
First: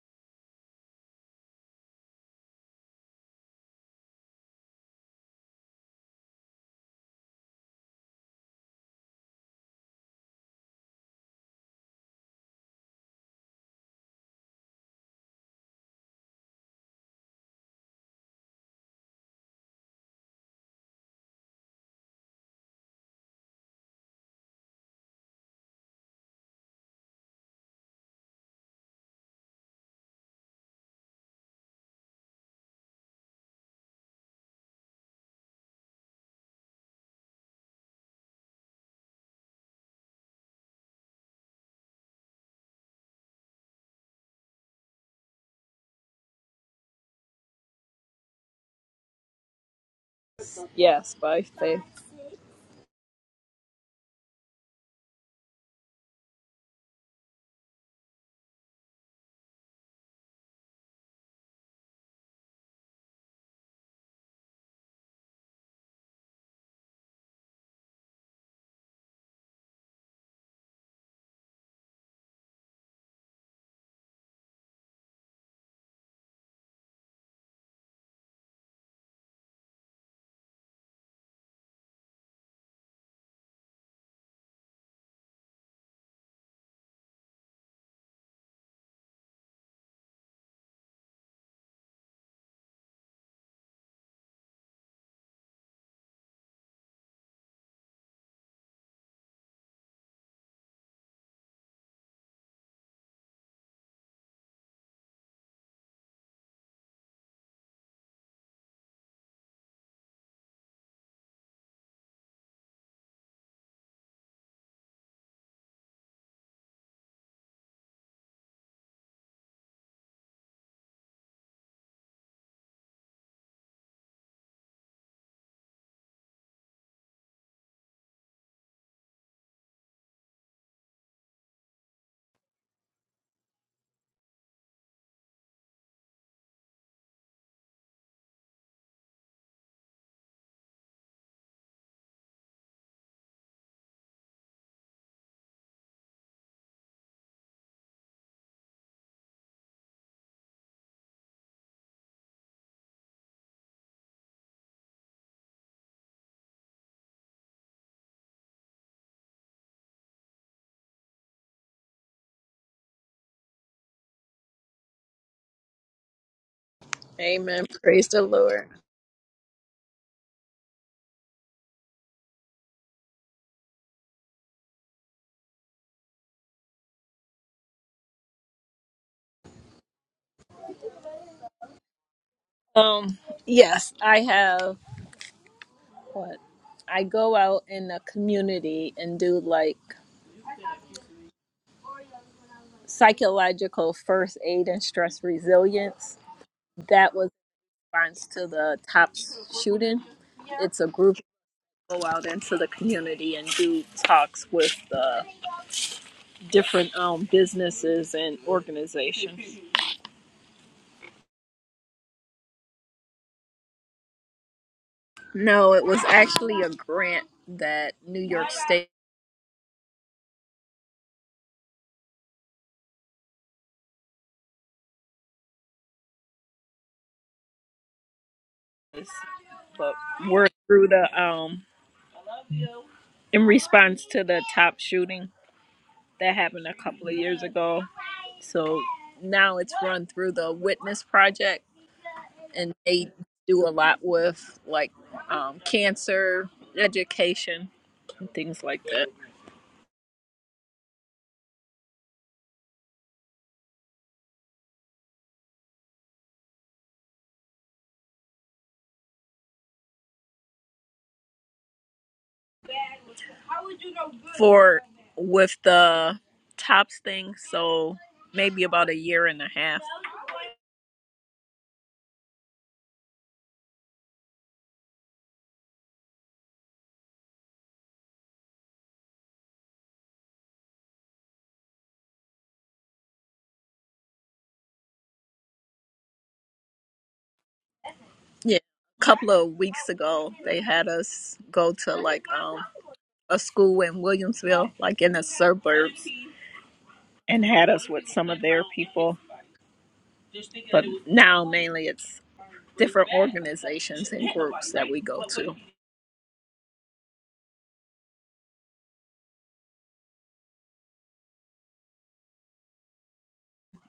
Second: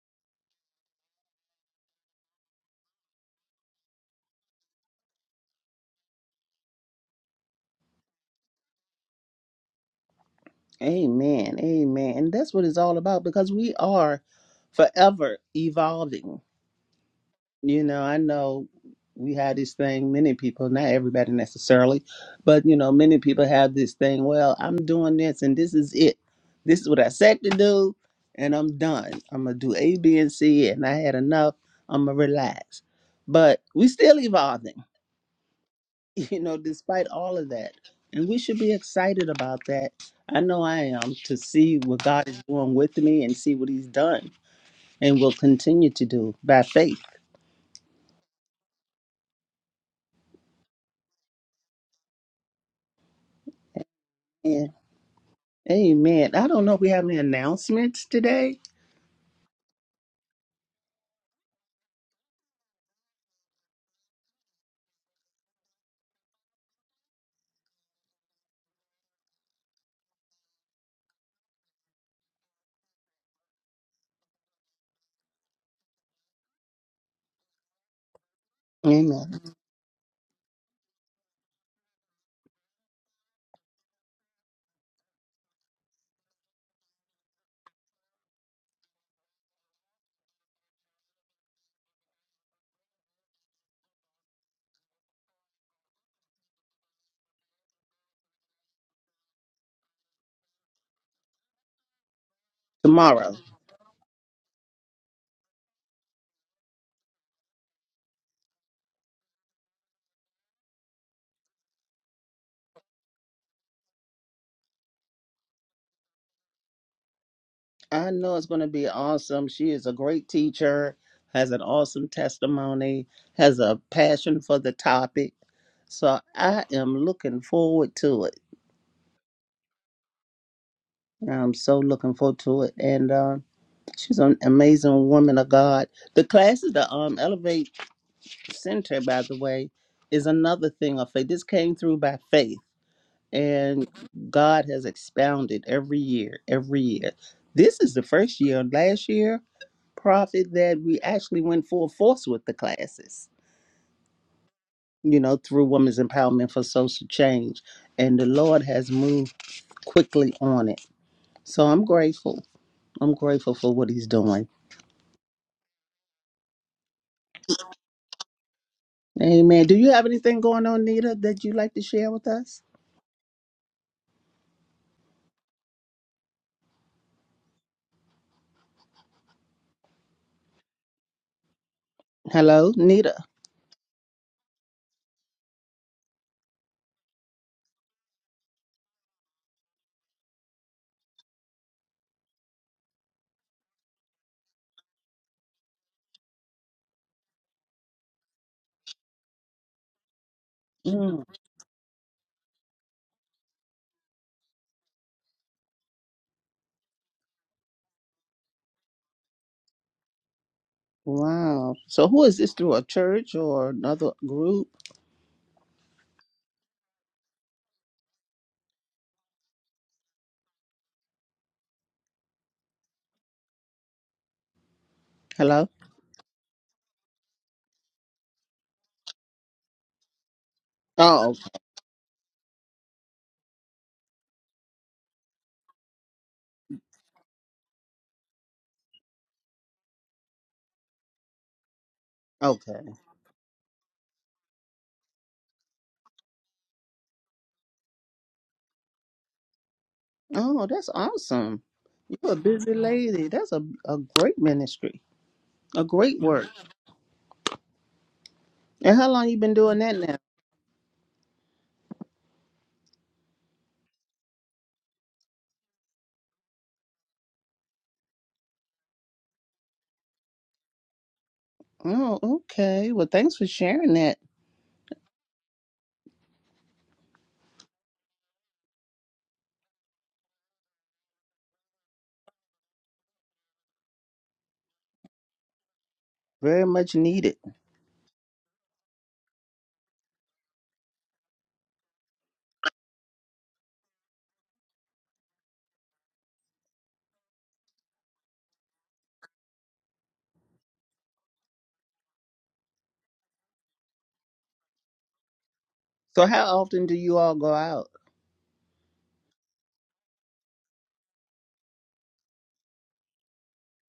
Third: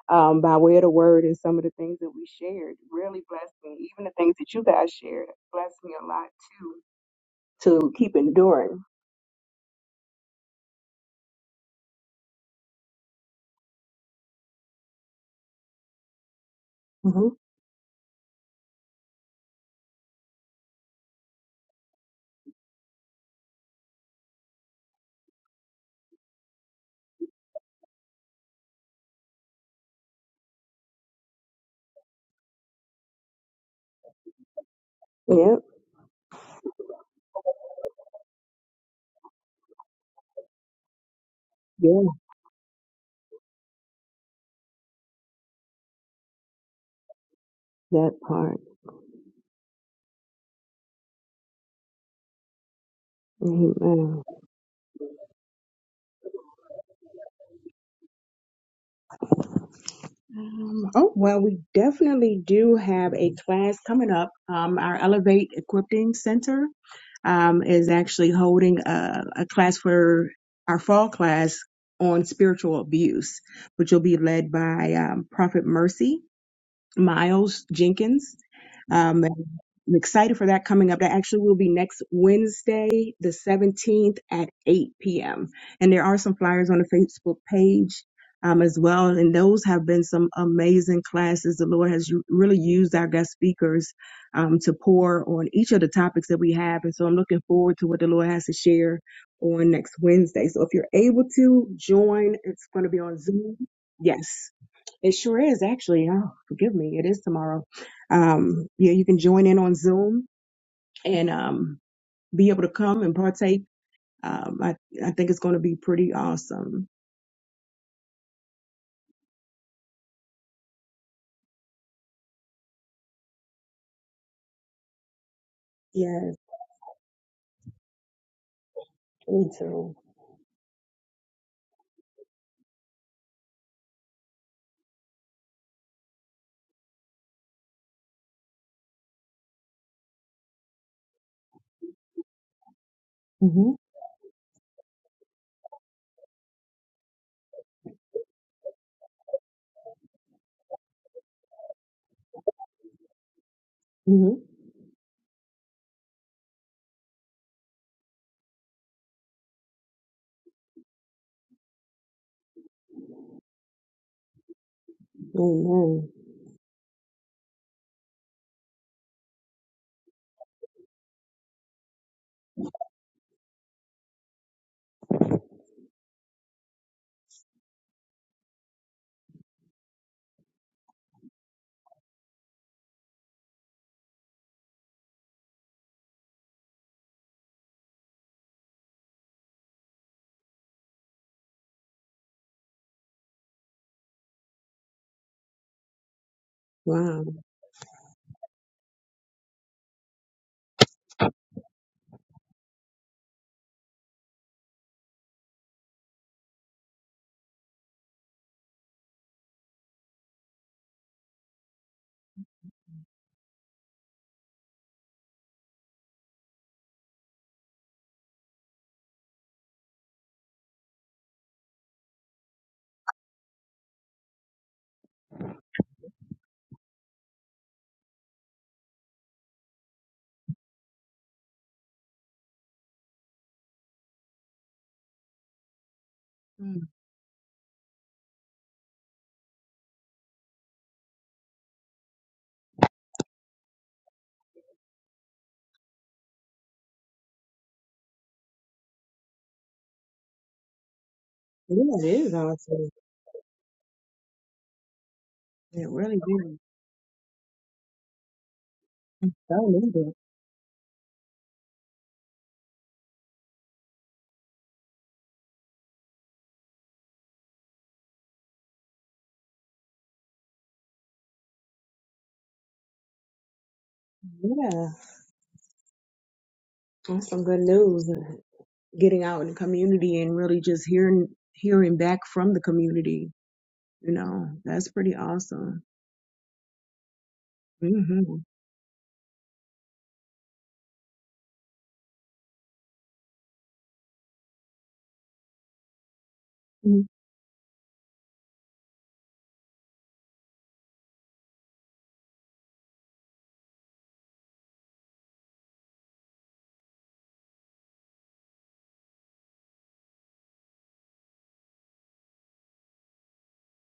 Speaker 1: um, by way of the word and some of the things that we shared really blessed me. Even the things that you guys shared blessed me a lot too to keep enduring.
Speaker 2: <laughs> Amen, amen. And that's what it's all about because we are forever evolving.
Speaker 1: hmm
Speaker 2: you know, I know we have this thing, many people, not everybody necessarily, but you know, many people have this thing, well, I'm doing this and this is it. This is what I said to do, and I'm done. I'm gonna do A, B, and C, and I had enough. I'm gonna relax. But we still evolving,
Speaker 1: Yeah,
Speaker 2: <laughs> you know, despite all of that. And we should be excited about that. I know I am to see what
Speaker 1: yeah,
Speaker 2: God is doing with me and see what He's done and will continue to do by faith.
Speaker 1: that part.
Speaker 3: Yes, by faith.
Speaker 1: Amen.
Speaker 2: Amen. I don't know if we have any announcements today.
Speaker 1: Um, oh, well, we definitely do have a class coming up. Um, our Elevate Equipping Center um, is actually holding a, a class for our fall class on spiritual abuse, which will be led by um, Prophet Mercy. Miles Jenkins. Um, and
Speaker 2: Amen.
Speaker 1: I'm excited for that coming up. That actually will be next Wednesday, the 17th at 8 p.m. And there are some flyers on the Facebook page um, as well. And those have been some amazing classes. The Lord has really used our guest speakers um, to pour on each of the topics that we have. And so I'm looking forward to what the Lord has to share on next Wednesday. So if you're able to join, it's going to be on
Speaker 2: Tomorrow.
Speaker 1: Zoom. Yes. It sure is actually. Oh, forgive me. It is tomorrow. Um, yeah, you can join in on Zoom and um, be able to come and partake. Um, I, I think it's going to be pretty awesome.
Speaker 2: I know it's going to be awesome. She is a great teacher, has an awesome testimony, has a passion for the topic. So
Speaker 1: Yes,
Speaker 2: I am looking forward to it.
Speaker 1: me too.
Speaker 2: I'm so looking forward to it. And uh, she's an amazing woman of God. The classes, the um, Elevate Center, by the way, is another thing of faith. This came through by faith
Speaker 1: hmm
Speaker 2: and God has expounded every year, every year. This is the first year, last year, Prophet, that we actually went full force with the classes,
Speaker 1: hmm
Speaker 2: you know, through Women's Empowerment for Social Change. And the Lord has moved quickly on it. So I'm grateful. I'm grateful for what He's doing.
Speaker 1: Amen.
Speaker 3: Amen. Praise the Lord.
Speaker 2: Amen. Do you have anything going on, Nita, that you'd like to share with us? Hello, Nita.
Speaker 3: Um, yes, I have what I go out in the community and do like psychological first aid and stress resilience. That
Speaker 1: Wow.
Speaker 3: was in response to the tops shooting. It's a group
Speaker 2: Mm,
Speaker 3: that go out into the community and do talks with uh, different um, businesses and organizations.
Speaker 2: Wow. So who is this through a church or another group?
Speaker 3: No, it was actually a grant that New York State
Speaker 2: Hello?
Speaker 3: is, but we're through the
Speaker 2: Oh,
Speaker 3: um, in response to the top shooting that happened a
Speaker 1: Mm.
Speaker 3: couple of years ago. So now it's run through the Witness Project, and
Speaker 2: okay.
Speaker 3: they do a lot with like um, cancer education and things like that.
Speaker 2: Oh, that's awesome.
Speaker 1: Yeah, it
Speaker 2: You're
Speaker 1: is
Speaker 2: a busy
Speaker 1: awesome.
Speaker 2: lady. That's a, a great ministry. A
Speaker 1: It really
Speaker 2: great work.
Speaker 1: is.
Speaker 2: And how long you
Speaker 1: I
Speaker 2: been doing
Speaker 1: need
Speaker 2: that
Speaker 1: it.
Speaker 2: now?
Speaker 3: For with the tops thing, so maybe about a year and a half.
Speaker 2: Oh, okay. Well, thanks for sharing that.
Speaker 1: Yeah, that's some good news. uh, Getting out in the community and really just hearing hearing back from the community. You know, that's pretty awesome.
Speaker 2: Very much needed.
Speaker 1: hmm
Speaker 3: Yeah, a couple of weeks ago, they had us go to like um a school in Williamsville, like in the suburbs, and had us with some of their people. But now mainly it's different organizations and groups that we go to.
Speaker 2: So how often do you all go out?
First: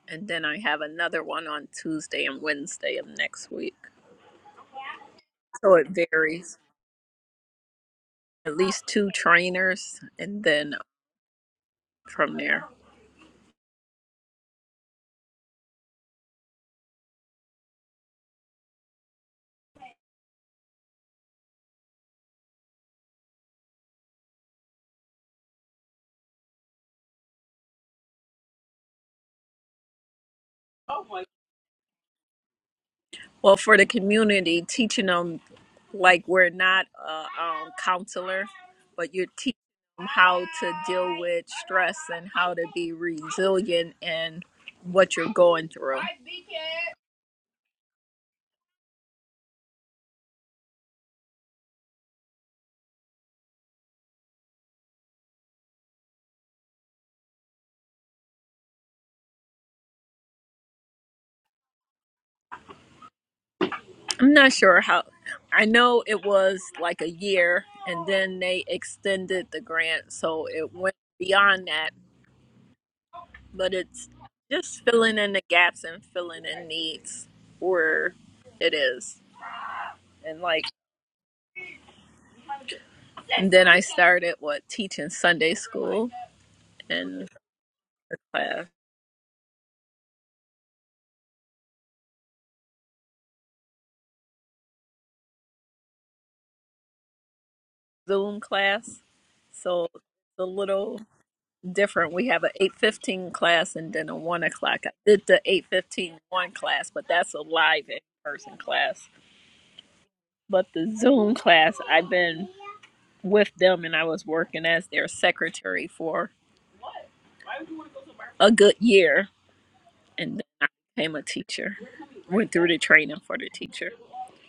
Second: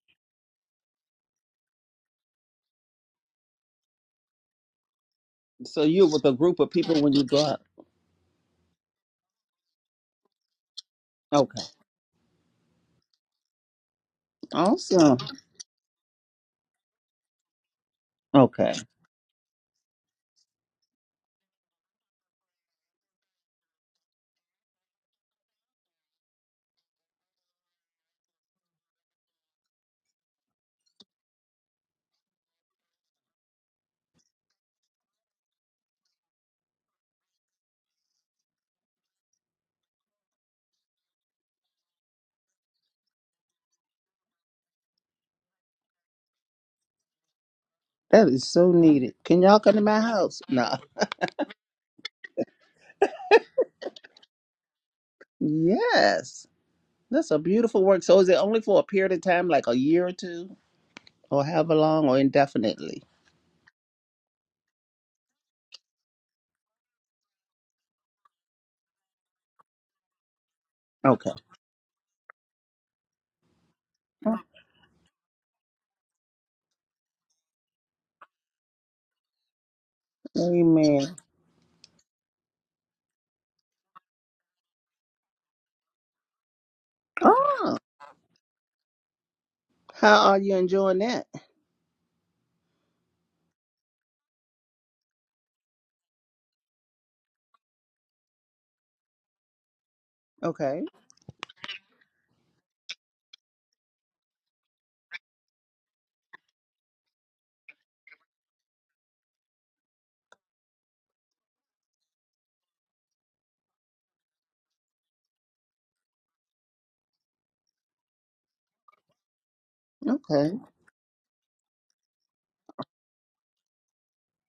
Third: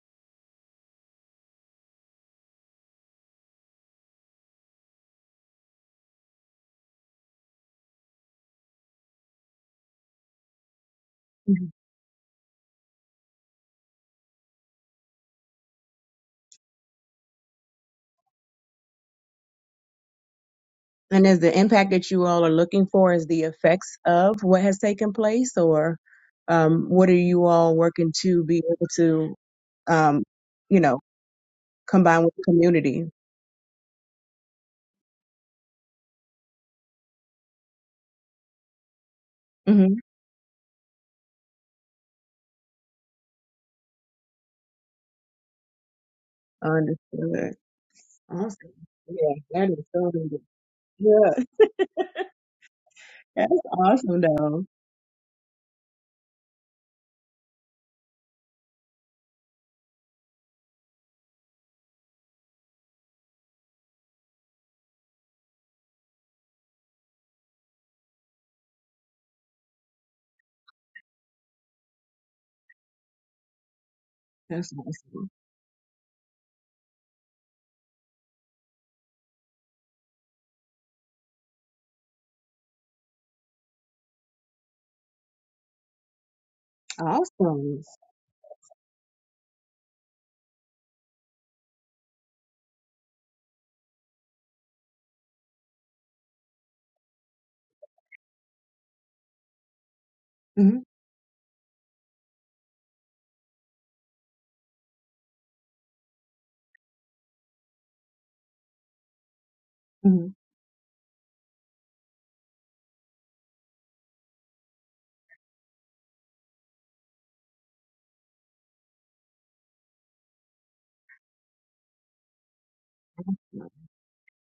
Speaker 3: And then I have another one on Tuesday and Wednesday of next week. So
Speaker 2: So
Speaker 3: it
Speaker 2: you're with a group
Speaker 3: varies.
Speaker 2: of people when you go out?
Speaker 3: At least two trainers, and then
Speaker 2: Okay.
Speaker 3: from there.
Speaker 2: Awesome. Okay.
Speaker 1: And is the impact that you all are looking for is the effects of what has taken place, or um, what are you all working to be able to, um, you know, combine with the community?
Speaker 3: Well, for the community, teaching them like we're not a um, counselor, but you're teaching
Speaker 1: hmm
Speaker 3: them how to deal with stress and how to be resilient in what you're going through.
Speaker 1: Understood.
Speaker 2: That is
Speaker 1: Awesome.
Speaker 2: so needed.
Speaker 1: Yeah,
Speaker 2: Can y'all
Speaker 1: that
Speaker 2: come to
Speaker 1: is
Speaker 2: my
Speaker 1: so good.
Speaker 2: house? Nah.
Speaker 1: Yeah, that's awesome, though.
Speaker 2: Yes. That's a beautiful work. So is it only for a period of time, like a year or two? Or however long or indefinitely?
Speaker 3: I'm not sure how. I know it was like a year, and then they extended the grant, so it went
Speaker 2: Okay.
Speaker 3: beyond that. But it's
Speaker 1: That's
Speaker 3: just filling
Speaker 1: awesome.
Speaker 3: in the gaps and filling in needs where it is, and like.
Speaker 2: Amen.
Speaker 3: And then I started what teaching Sunday school and
Speaker 2: Oh,
Speaker 1: Awesome.
Speaker 3: class,
Speaker 2: how are you enjoying that?
Speaker 3: Zoom class. So it's a
Speaker 1: hmm
Speaker 2: Okay.
Speaker 3: little different. We have an eight fifteen class and then a one o'clock. I did the eight fifteen one class, but that's a live in person class.
Speaker 1: hmm
Speaker 3: But the Zoom class, I've been with them and I was working as their secretary for a good year, and then
Speaker 2: Okay.
Speaker 3: I became a teacher. Went through the training for the
Speaker 1: Yeah,
Speaker 3: teacher.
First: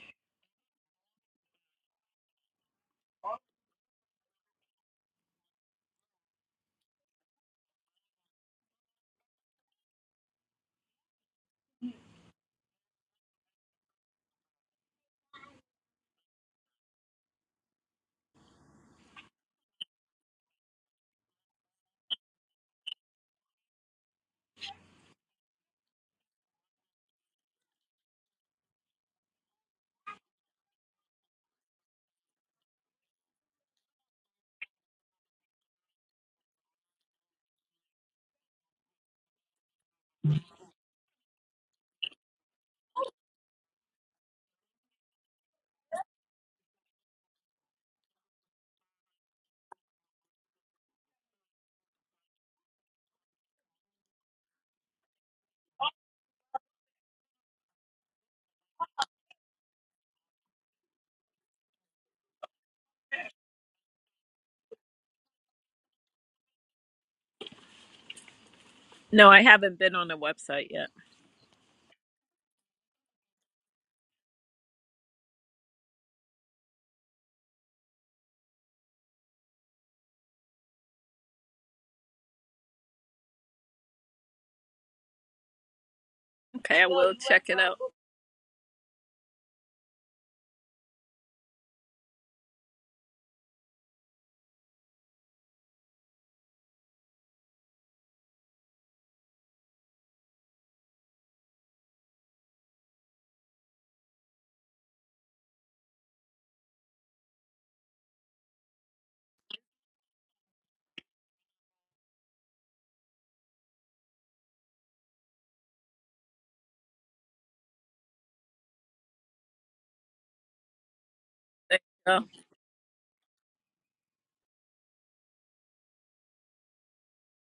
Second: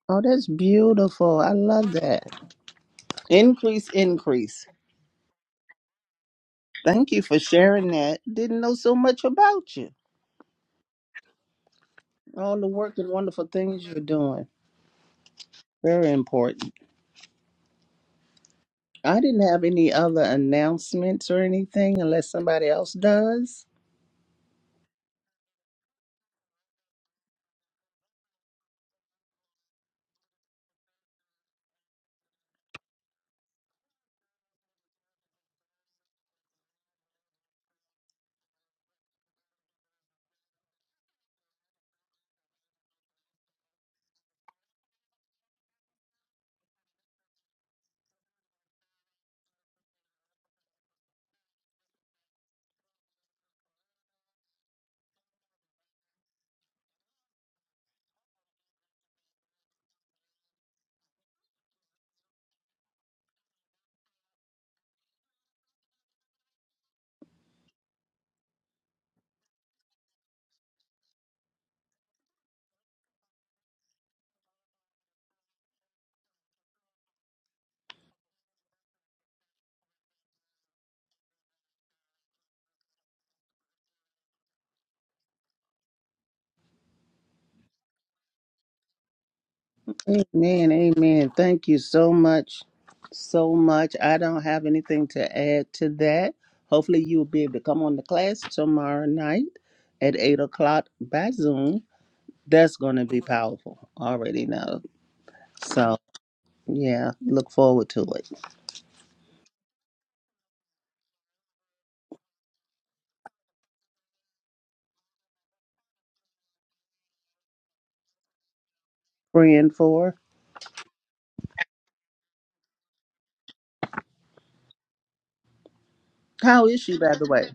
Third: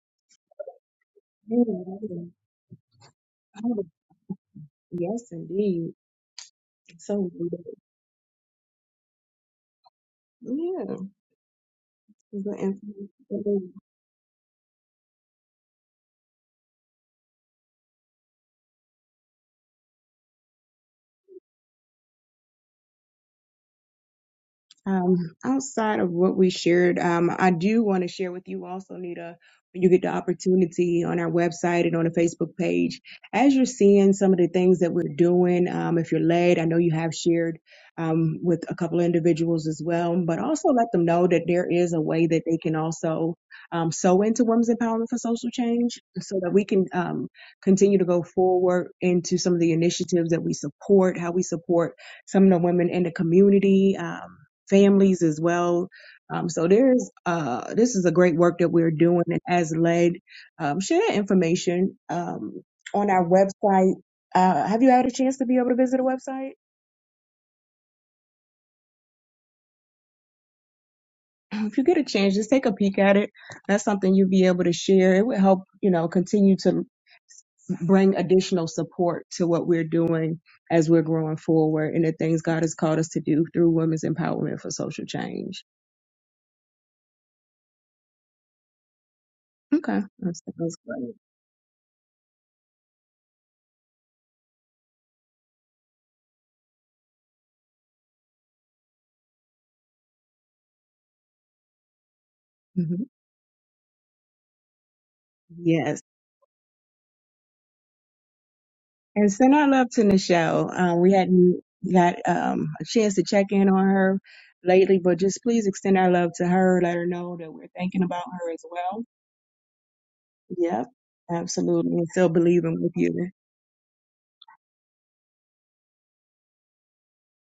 Speaker 2: Oh, that's beautiful. I love
Speaker 1: that
Speaker 2: that.
Speaker 1: is- I
Speaker 2: Increase,
Speaker 1: would-
Speaker 2: increase.
Speaker 1: yes, indeed.
Speaker 2: Thank you
Speaker 1: So,
Speaker 2: for
Speaker 1: indeed.
Speaker 2: sharing that. Didn't know so much about you.
Speaker 1: yeah. Is that
Speaker 2: All the work and wonderful
Speaker 1: information?
Speaker 2: things you're doing. Very important. I didn't have any other announcements or anything unless somebody else does.
Speaker 1: Um, outside of what we shared, um, I do want to share with you also, Nita, when you get the opportunity on our website and on the Facebook page, as you're seeing some of the things that we're doing, um, if you're led, I know you have shared um, with a couple of individuals as well, but also let them know that there is a way that they can also um, sow into Women's Empowerment for Social Change so that we can um, continue to go forward into some of the initiatives that we support, how we support some of the women in the community. Um, families as well. Um, so there's uh, this is a great work that we're doing and as led. Um, share information um, on our website. Uh, have you had a chance to be able to visit the website?
Speaker 3: No, I haven't been on the website yet.
Speaker 1: <clears throat> If you get a chance, just take a peek at it. That's something you'll be able to share. It would help, you know, continue to bring additional support to what we're doing as we're growing forward and the things God has called us to do through women's empowerment for social change.
Speaker 3: Okay, I will check it out.
Speaker 1: Okay, that's,
Speaker 2: Amen.
Speaker 1: that's great.
Speaker 2: Amen. Thank you so much. So much. I don't have anything to add to that. Hopefully, you'll be able to come on the class tomorrow night at 8 o'clock by Zoom. That's going
Speaker 1: hmm
Speaker 2: to be powerful. Already know.
Speaker 1: Yes.
Speaker 2: So, yeah, look forward to it.
Speaker 1: And send our love to Nichelle. Um, we hadn't got um, a chance to check in on her lately, but just please extend our love to her. Let her know that we're thinking about her as well.
Speaker 2: Praying for.
Speaker 1: Yep,
Speaker 3: There
Speaker 1: absolutely. And still believing with you.
Speaker 2: How is she, by the way?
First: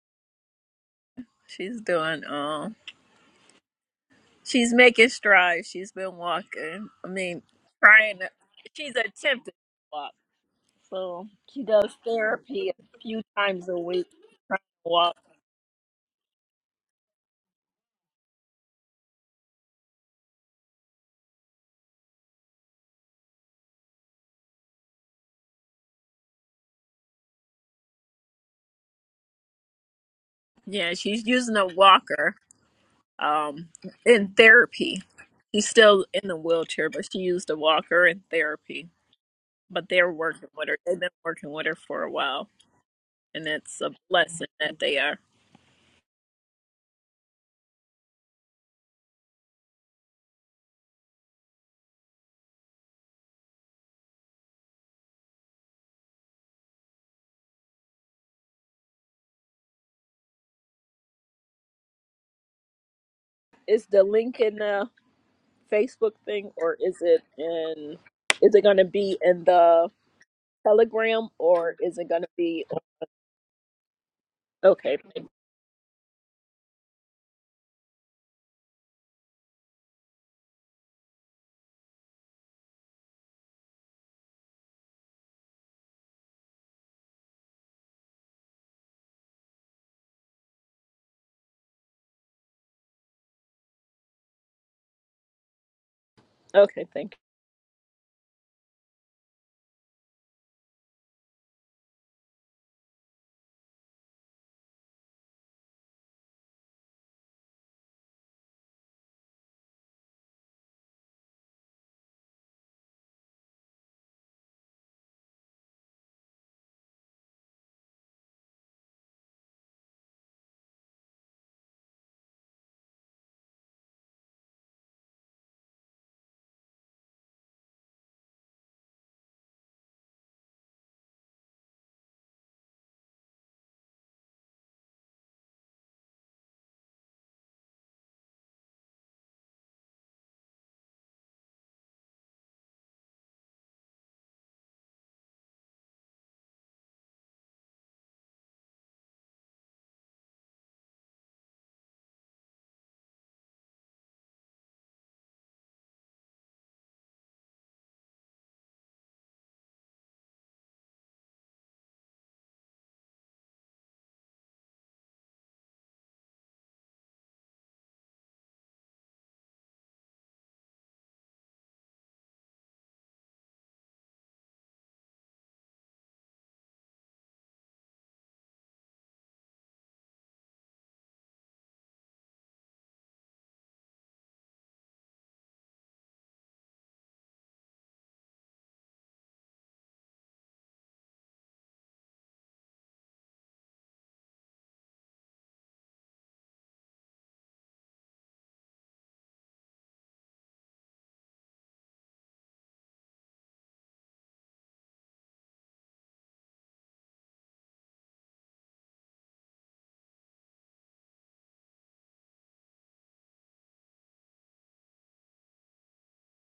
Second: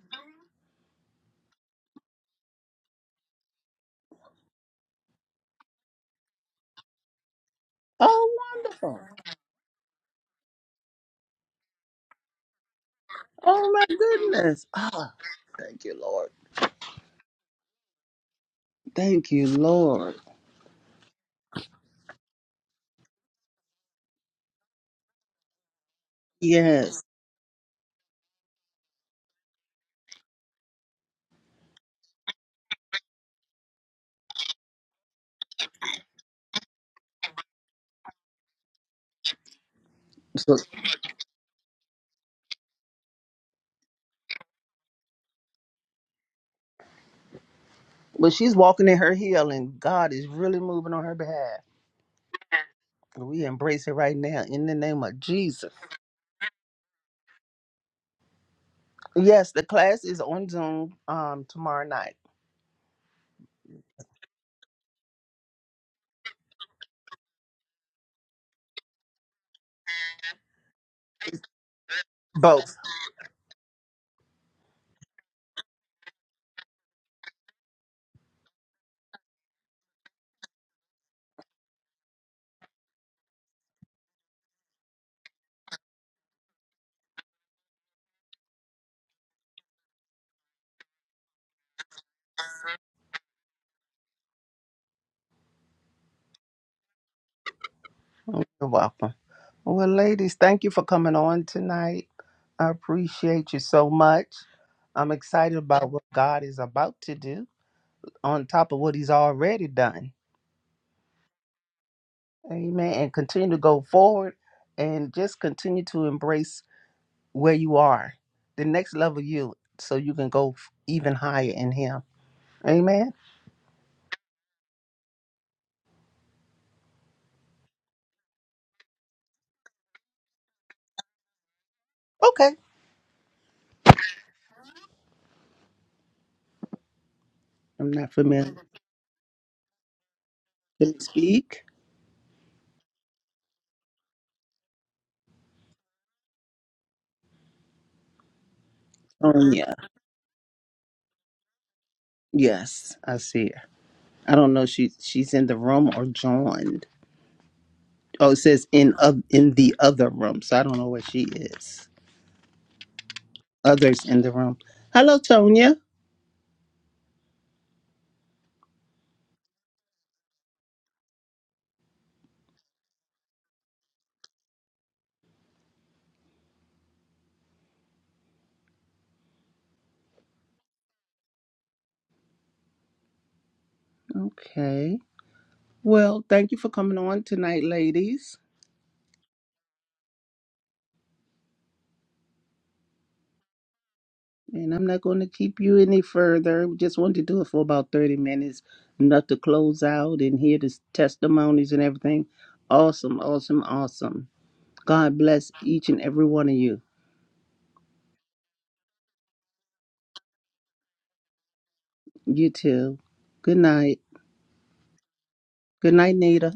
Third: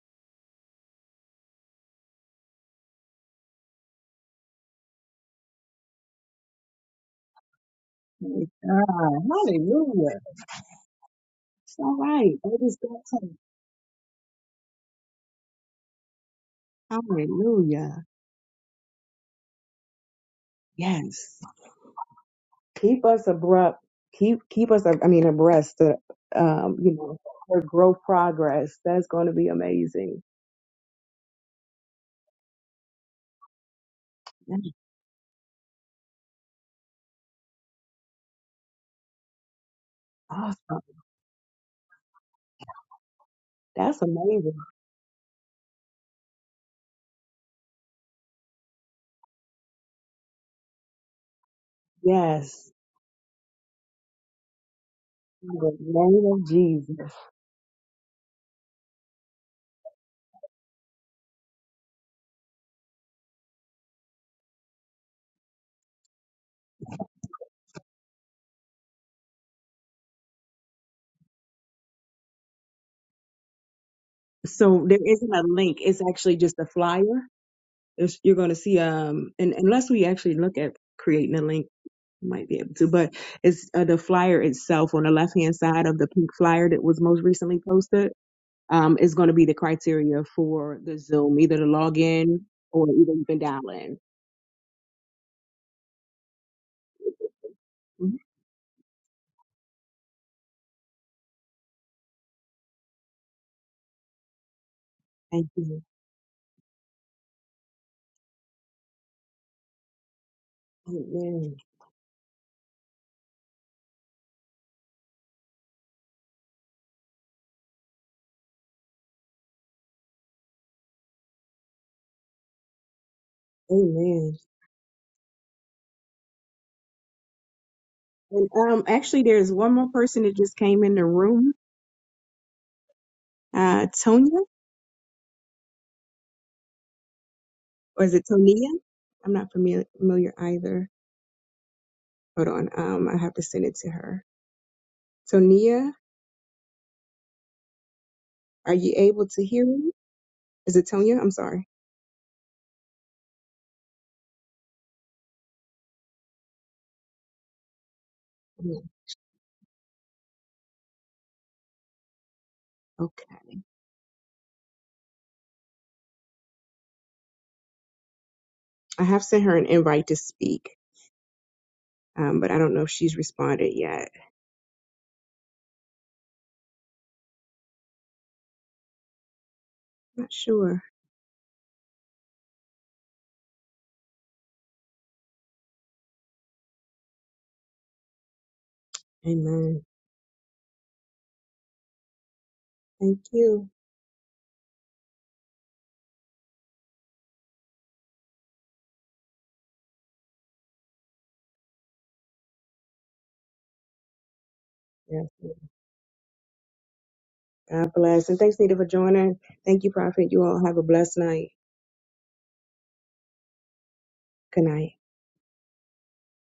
Speaker 3: She's doing um she's making strides. She's been walking. I mean, trying to
Speaker 2: Oh,
Speaker 1: Praise
Speaker 3: she's
Speaker 2: wonderful.
Speaker 1: God.
Speaker 3: attempting to walk.
Speaker 1: Hallelujah.
Speaker 3: So she
Speaker 1: It's all
Speaker 3: does
Speaker 1: right. It
Speaker 3: therapy
Speaker 1: is
Speaker 3: a
Speaker 1: that
Speaker 3: few
Speaker 1: time.
Speaker 3: times
Speaker 2: Oh,
Speaker 3: a
Speaker 2: my
Speaker 3: week trying
Speaker 2: goodness.
Speaker 3: to
Speaker 2: Oh,
Speaker 3: walk.
Speaker 2: thank you, Lord.
Speaker 1: Hallelujah.
Speaker 2: Thank you, Lord.
Speaker 1: Yes. Keep us abrupt. Keep keep us. I mean, abreast. Of, um, you
Speaker 2: Yes.
Speaker 1: know, her growth progress. That's going to be amazing.
Speaker 3: Yeah, she's using a walker um in
Speaker 1: That's
Speaker 3: therapy. She's still in the wheelchair, but she used a walker in therapy. But they're working with her.
Speaker 1: awesome.
Speaker 3: They've been working with her for a while. And it's a
Speaker 1: That's
Speaker 3: blessing
Speaker 1: amazing.
Speaker 3: that they are.
Speaker 2: But she's walking in her heel, and God is really moving on her behalf.
Speaker 1: Yes.
Speaker 2: We embrace it right now in the name of
Speaker 1: In
Speaker 2: Jesus.
Speaker 1: the name of Jesus.
Speaker 2: Yes, the class is on Zoom um tomorrow night.
Speaker 3: It's the Lincoln. Uh, Facebook thing or is it in is it going to be in the Telegram or is it going to be
Speaker 2: Both.
Speaker 1: So there
Speaker 3: okay.
Speaker 1: isn't a link. It's actually just a flyer. It's, you're going to see, um, and unless we actually look at creating a link, we might be able to, but it's uh, the flyer itself on the left hand side of the pink flyer that was most recently posted. Um, is going to be the criteria for the Zoom, either to log in or either you can dial in.
Speaker 3: Okay, thank you.
Speaker 1: Mhm.
Speaker 2: You're welcome. Well, ladies, thank you for coming on tonight. I appreciate you so much. I'm
Speaker 1: Thank
Speaker 2: excited
Speaker 1: you.
Speaker 2: about what God is about to do on top of what He's already done.
Speaker 1: Amen.
Speaker 2: Amen. And continue to go forward and just continue to embrace where you are, the next level you, so you can go f- even higher in Him. Amen.
Speaker 1: Amen. And um, actually, there's one more person that just came in the room.
Speaker 2: Okay.
Speaker 1: Uh, Tonya,
Speaker 2: I'm
Speaker 1: or is
Speaker 2: not
Speaker 1: it
Speaker 2: familiar.
Speaker 1: Tonia? I'm not familiar, familiar either.
Speaker 2: Can you speak?
Speaker 1: Hold on. Um, I have to send it to her. Tonia, are you able to hear
Speaker 2: Sonia.
Speaker 1: me? Is it Tonya? I'm sorry.
Speaker 2: Yes, I see her. I don't know if she she's in the room or joined. Oh, it says
Speaker 1: Yeah,
Speaker 2: in of in the other room, so I don't know where she is.
Speaker 1: Okay.
Speaker 2: Others in the room. Hello, Tonya.
Speaker 1: I have sent her an invite to speak, um, but I don't know if she's responded yet. Not sure.
Speaker 2: Okay. Well, thank you for coming on tonight, ladies.
Speaker 1: Amen. Thank you.
Speaker 2: And I'm not going to keep you any further. We just wanted to do it for about 30 minutes, enough to close out and hear the testimonies and everything. Awesome, awesome, awesome. God
Speaker 1: Yes.
Speaker 2: bless each and every one of you.
Speaker 1: God bless. And thanks, Nita, for joining. Thank you, Prophet. You all have a blessed night.
Speaker 2: You too. Good night.
Speaker 1: Good night.
Speaker 2: Good night, Nita.